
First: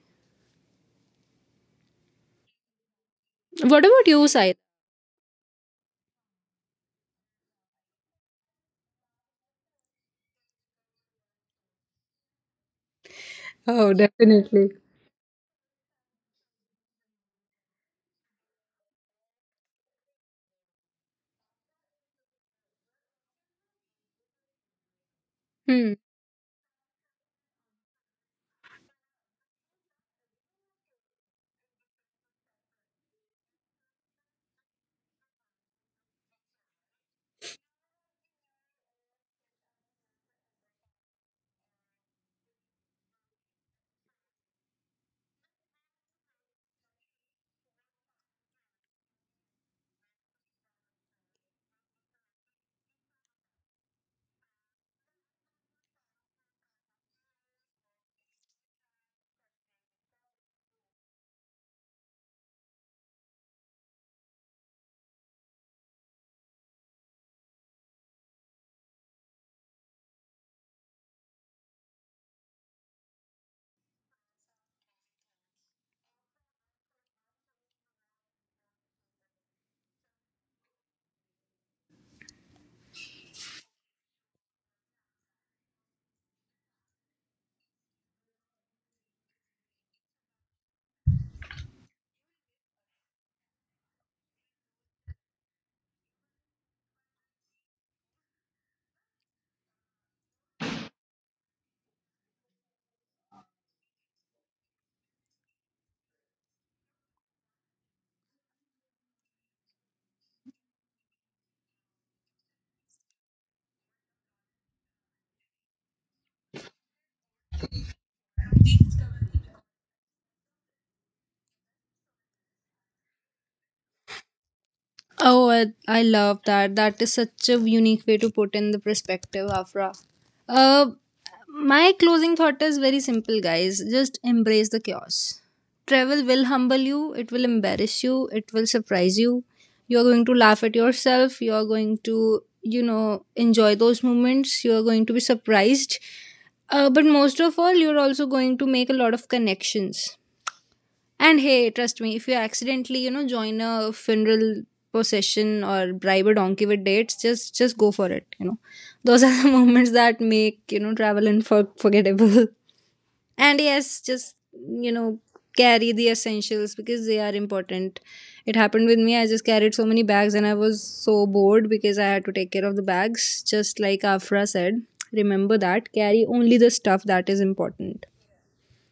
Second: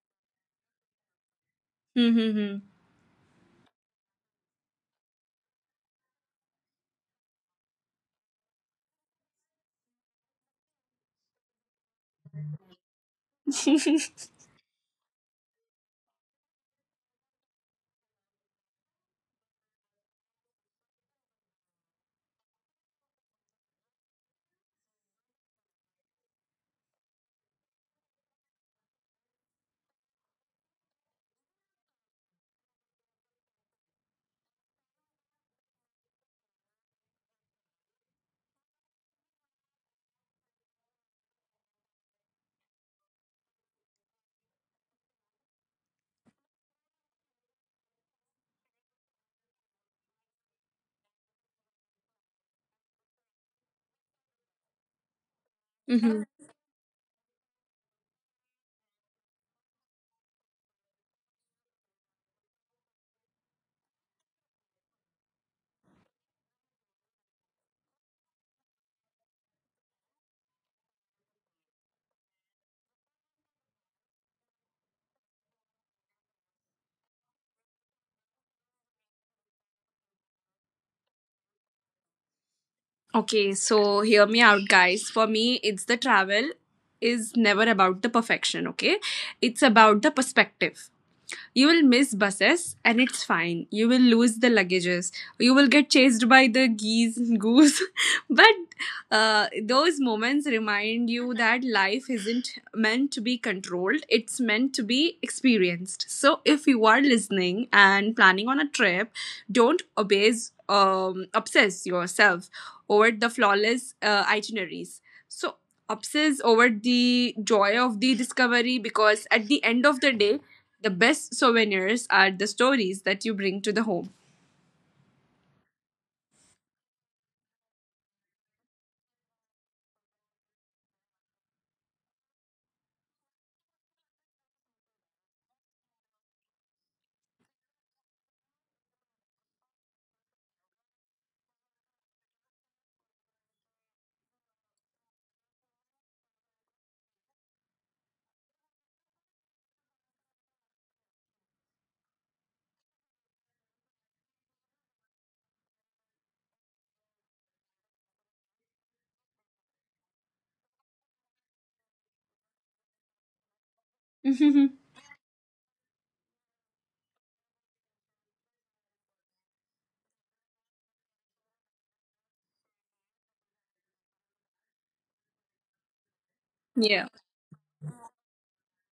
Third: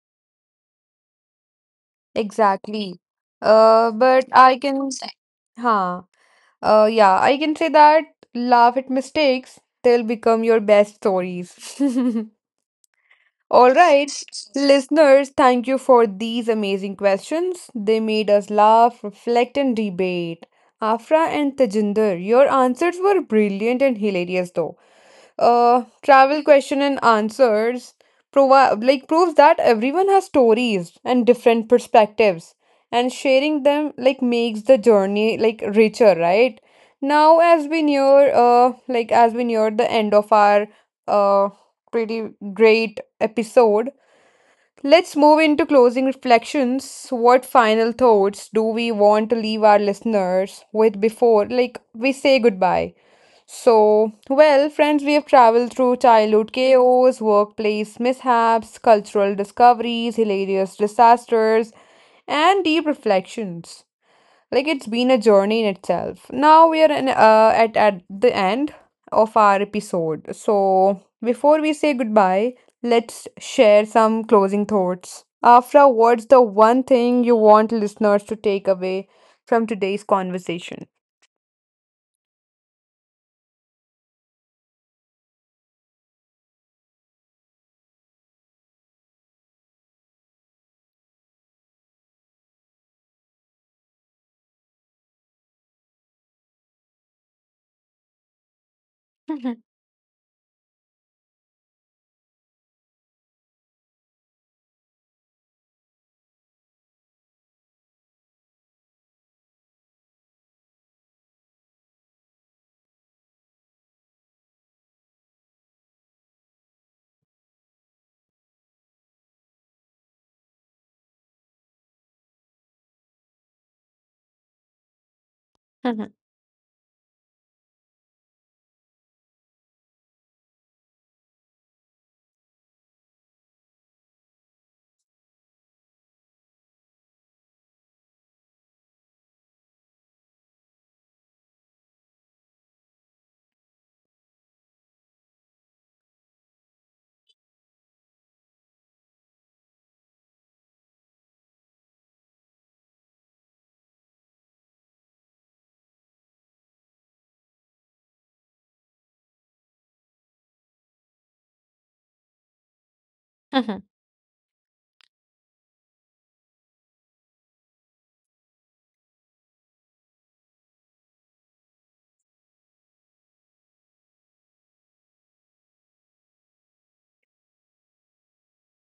Mm-hmm. Exactly. What about But you, Sai? I can, huh? Yeah, I can say that laugh at mistakes, they'll become your best stories. (laughs) All Oh, that, right, listeners, thank you for these amazing questions. They made us laugh, reflect, and debate. Afra and Tejinder, your answers were brilliant and hilarious, though hmm. travel question and answers proves that everyone has stories and different perspectives, and sharing them like makes the journey like richer. Right now, as we near as we near the end of our uh pretty great episode, let's move into closing reflections. What final thoughts do we want to leave our listeners with before we say goodbye? So, well, friends, we have traveled through hmm childhood chaos, workplace mishaps, cultural discoveries, hilarious disasters, and deep reflections. Like it's been a journey in itself. Now we are in, at the end of our episode. So, before we say goodbye, let's share some closing thoughts. Afra, what's the one thing you want listeners to take away from today's conversation? Okay, so hear me out, guys. For me, it's the travel is never about the perfection, okay? It's about the perspective. You will miss buses and it's fine. You will lose the luggages. You will get chased by the geese and goose. (laughs) But those moments remind you that life isn't meant to be controlled, it's meant to be experienced. So if you are listening and planning on a trip, don't obsess yourself over the flawless itineraries. So obsess over the joy of the discovery, because at the end of the day the best souvenirs are the stories that you bring to the home. Oh, I Mhm, love that. That is such a unique way to put in the perspective, Afra. Uh, my closing thought is very simple, guys. Just embrace the chaos. Travel will humble you. It will embarrass you. It will surprise you. You are going to laugh at yourself. You are going to, you know, enjoy those moments. You are going to be surprised. But most of all, you're also going to make a lot of connections. And hey, trust me, if you accidentally, you know, join a funeral procession or bribe a donkey with dates, just go for it. You know, those are the (laughs) moments that make you know travel unforgettable. (laughs) And mhm. yes, just (laughs) you know carry the essentials because they are important. It happened with me. I just carried so many bags and I was so bored because I had to take care of the bags. Just like Afra said, remember that carry only the stuff Yeah. that is important.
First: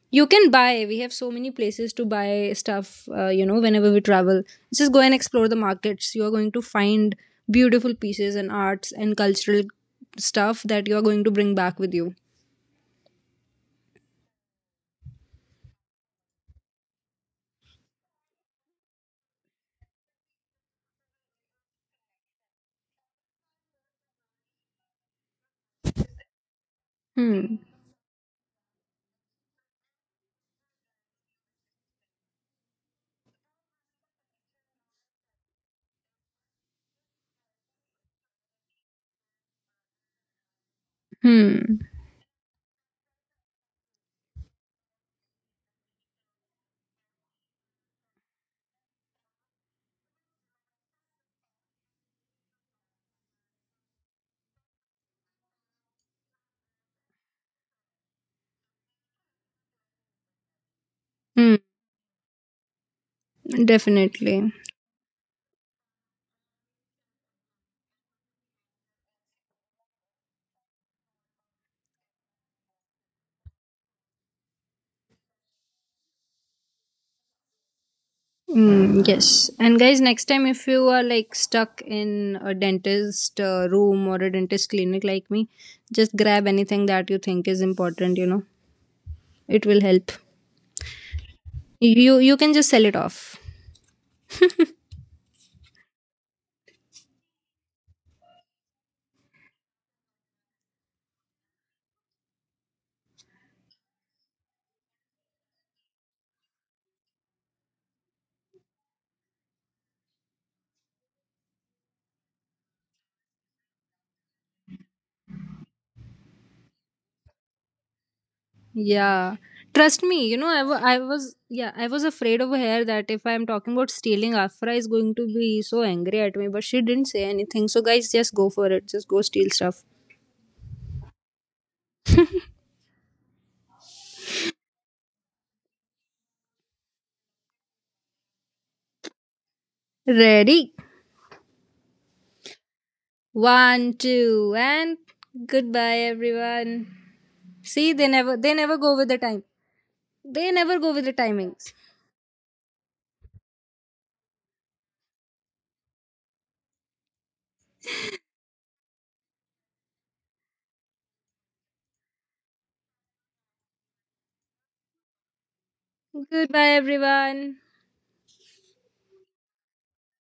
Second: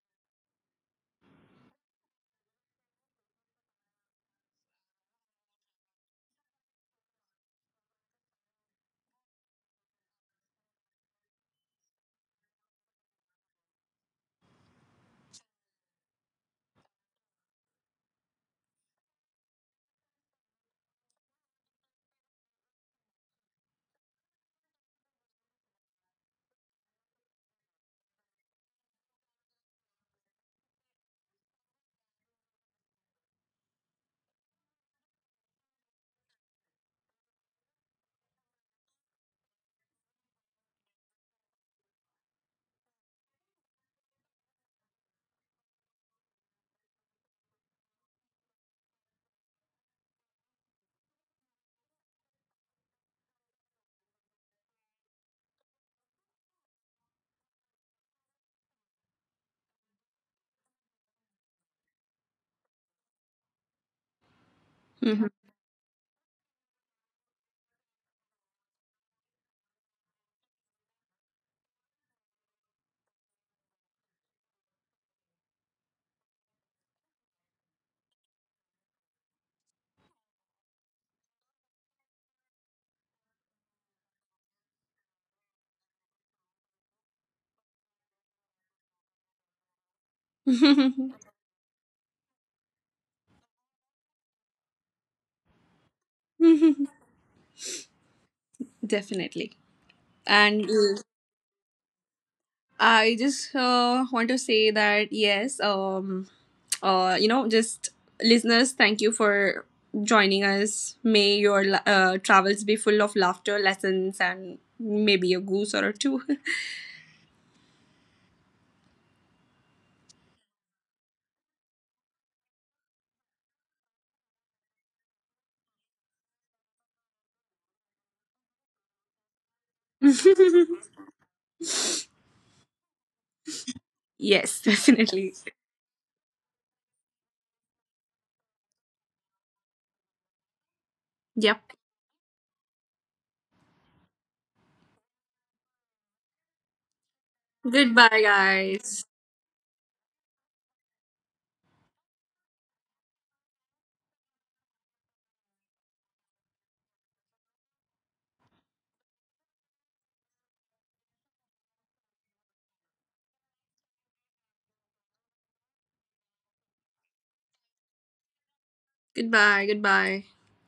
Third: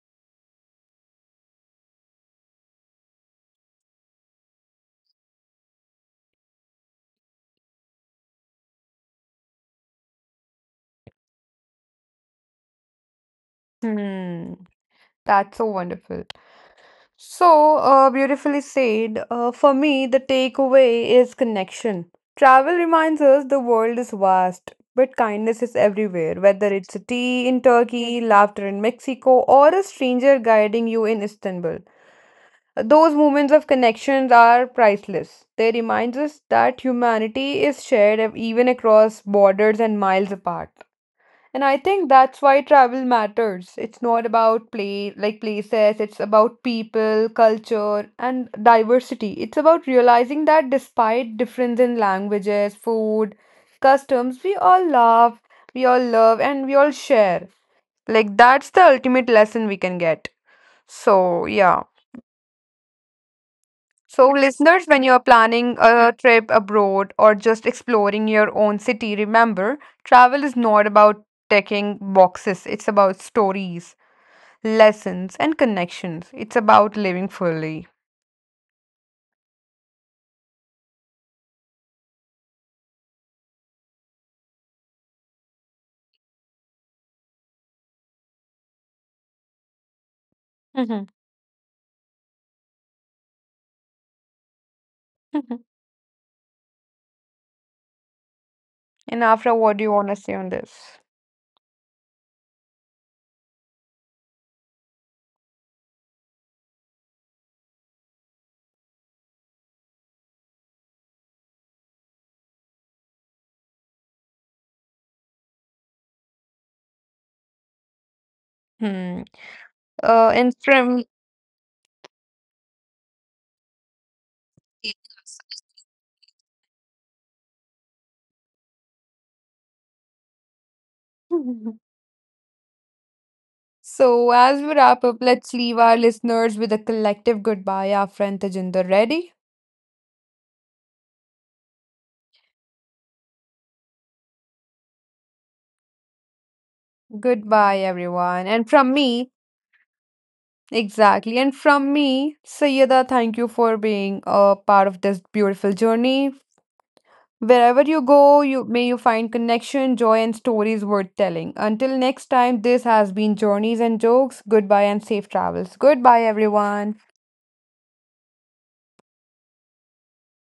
You can buy. We have so many places to buy stuff, you know, whenever we travel. Just go and explore the markets. You are going to find beautiful pieces and arts and cultural stuff that you are going to bring back with you. Hmm. That's so wonderful. So beautifully said. For me, the takeaway is connection. Travel reminds us the world is vast, but kindness is everywhere, whether it's a tea Hmm. in Turkey, laughter in Mexico, or a stranger guiding you in Istanbul. Those moments of connections are priceless. They remind us that humanity is shared even across borders and miles apart. And I Hmm. think that's why travel matters. It's not about play like places, it's about people, culture, and diversity. It's about realizing that despite difference in languages, food, customs, we all love, and we all share. Like that's the ultimate lesson we can get. So, Hmm. yeah. So, Definitely. listeners, when you're planning a trip abroad or just exploring your own city, remember, travel is not about ticking boxes, it's about stories, lessons, and connections. It's about living fully. Hmm. Yes. And guys, next time if you are like stuck in a dentist room or a dentist clinic like me, just grab anything that you think is important, you know. It will help. Mhm. Mhm. (laughs) You can just sell it off. Mhm. And Afra, Definitely. what do you want to say on And this? I just want to say that yes, you know, just listeners, thank you for joining us. May your travels be full of laughter, lessons, and maybe a goose or two. Hmm. Yeah. Trust me, you And know, from I was, yeah, I was afraid over here that if I'm talking about stealing, Afra is going to be so angry at me, but she didn't say anything. So, guys, just go for it. Just go steal stuff. (laughs) Mhm. (laughs) So as we Yes, wrap up, let's definitely. leave our listeners with a collective goodbye, Afra and Tejinder. Ready? Ready? Yep. One, two, and goodbye, everyone. Goodbye, See, they never, everyone. Goodbye, they And never from go with the me, guys. time. They never go with the exactly. And timings. from me, Sayyida, thank you for being a part of this beautiful journey. Wherever you go, you may you find connection, joy, and stories worth telling. Until next time, this has been Journeys and Jokes. Goodbye and safe travels. Goodbye, Goodbye, everyone. everyone. Goodbye. Goodbye.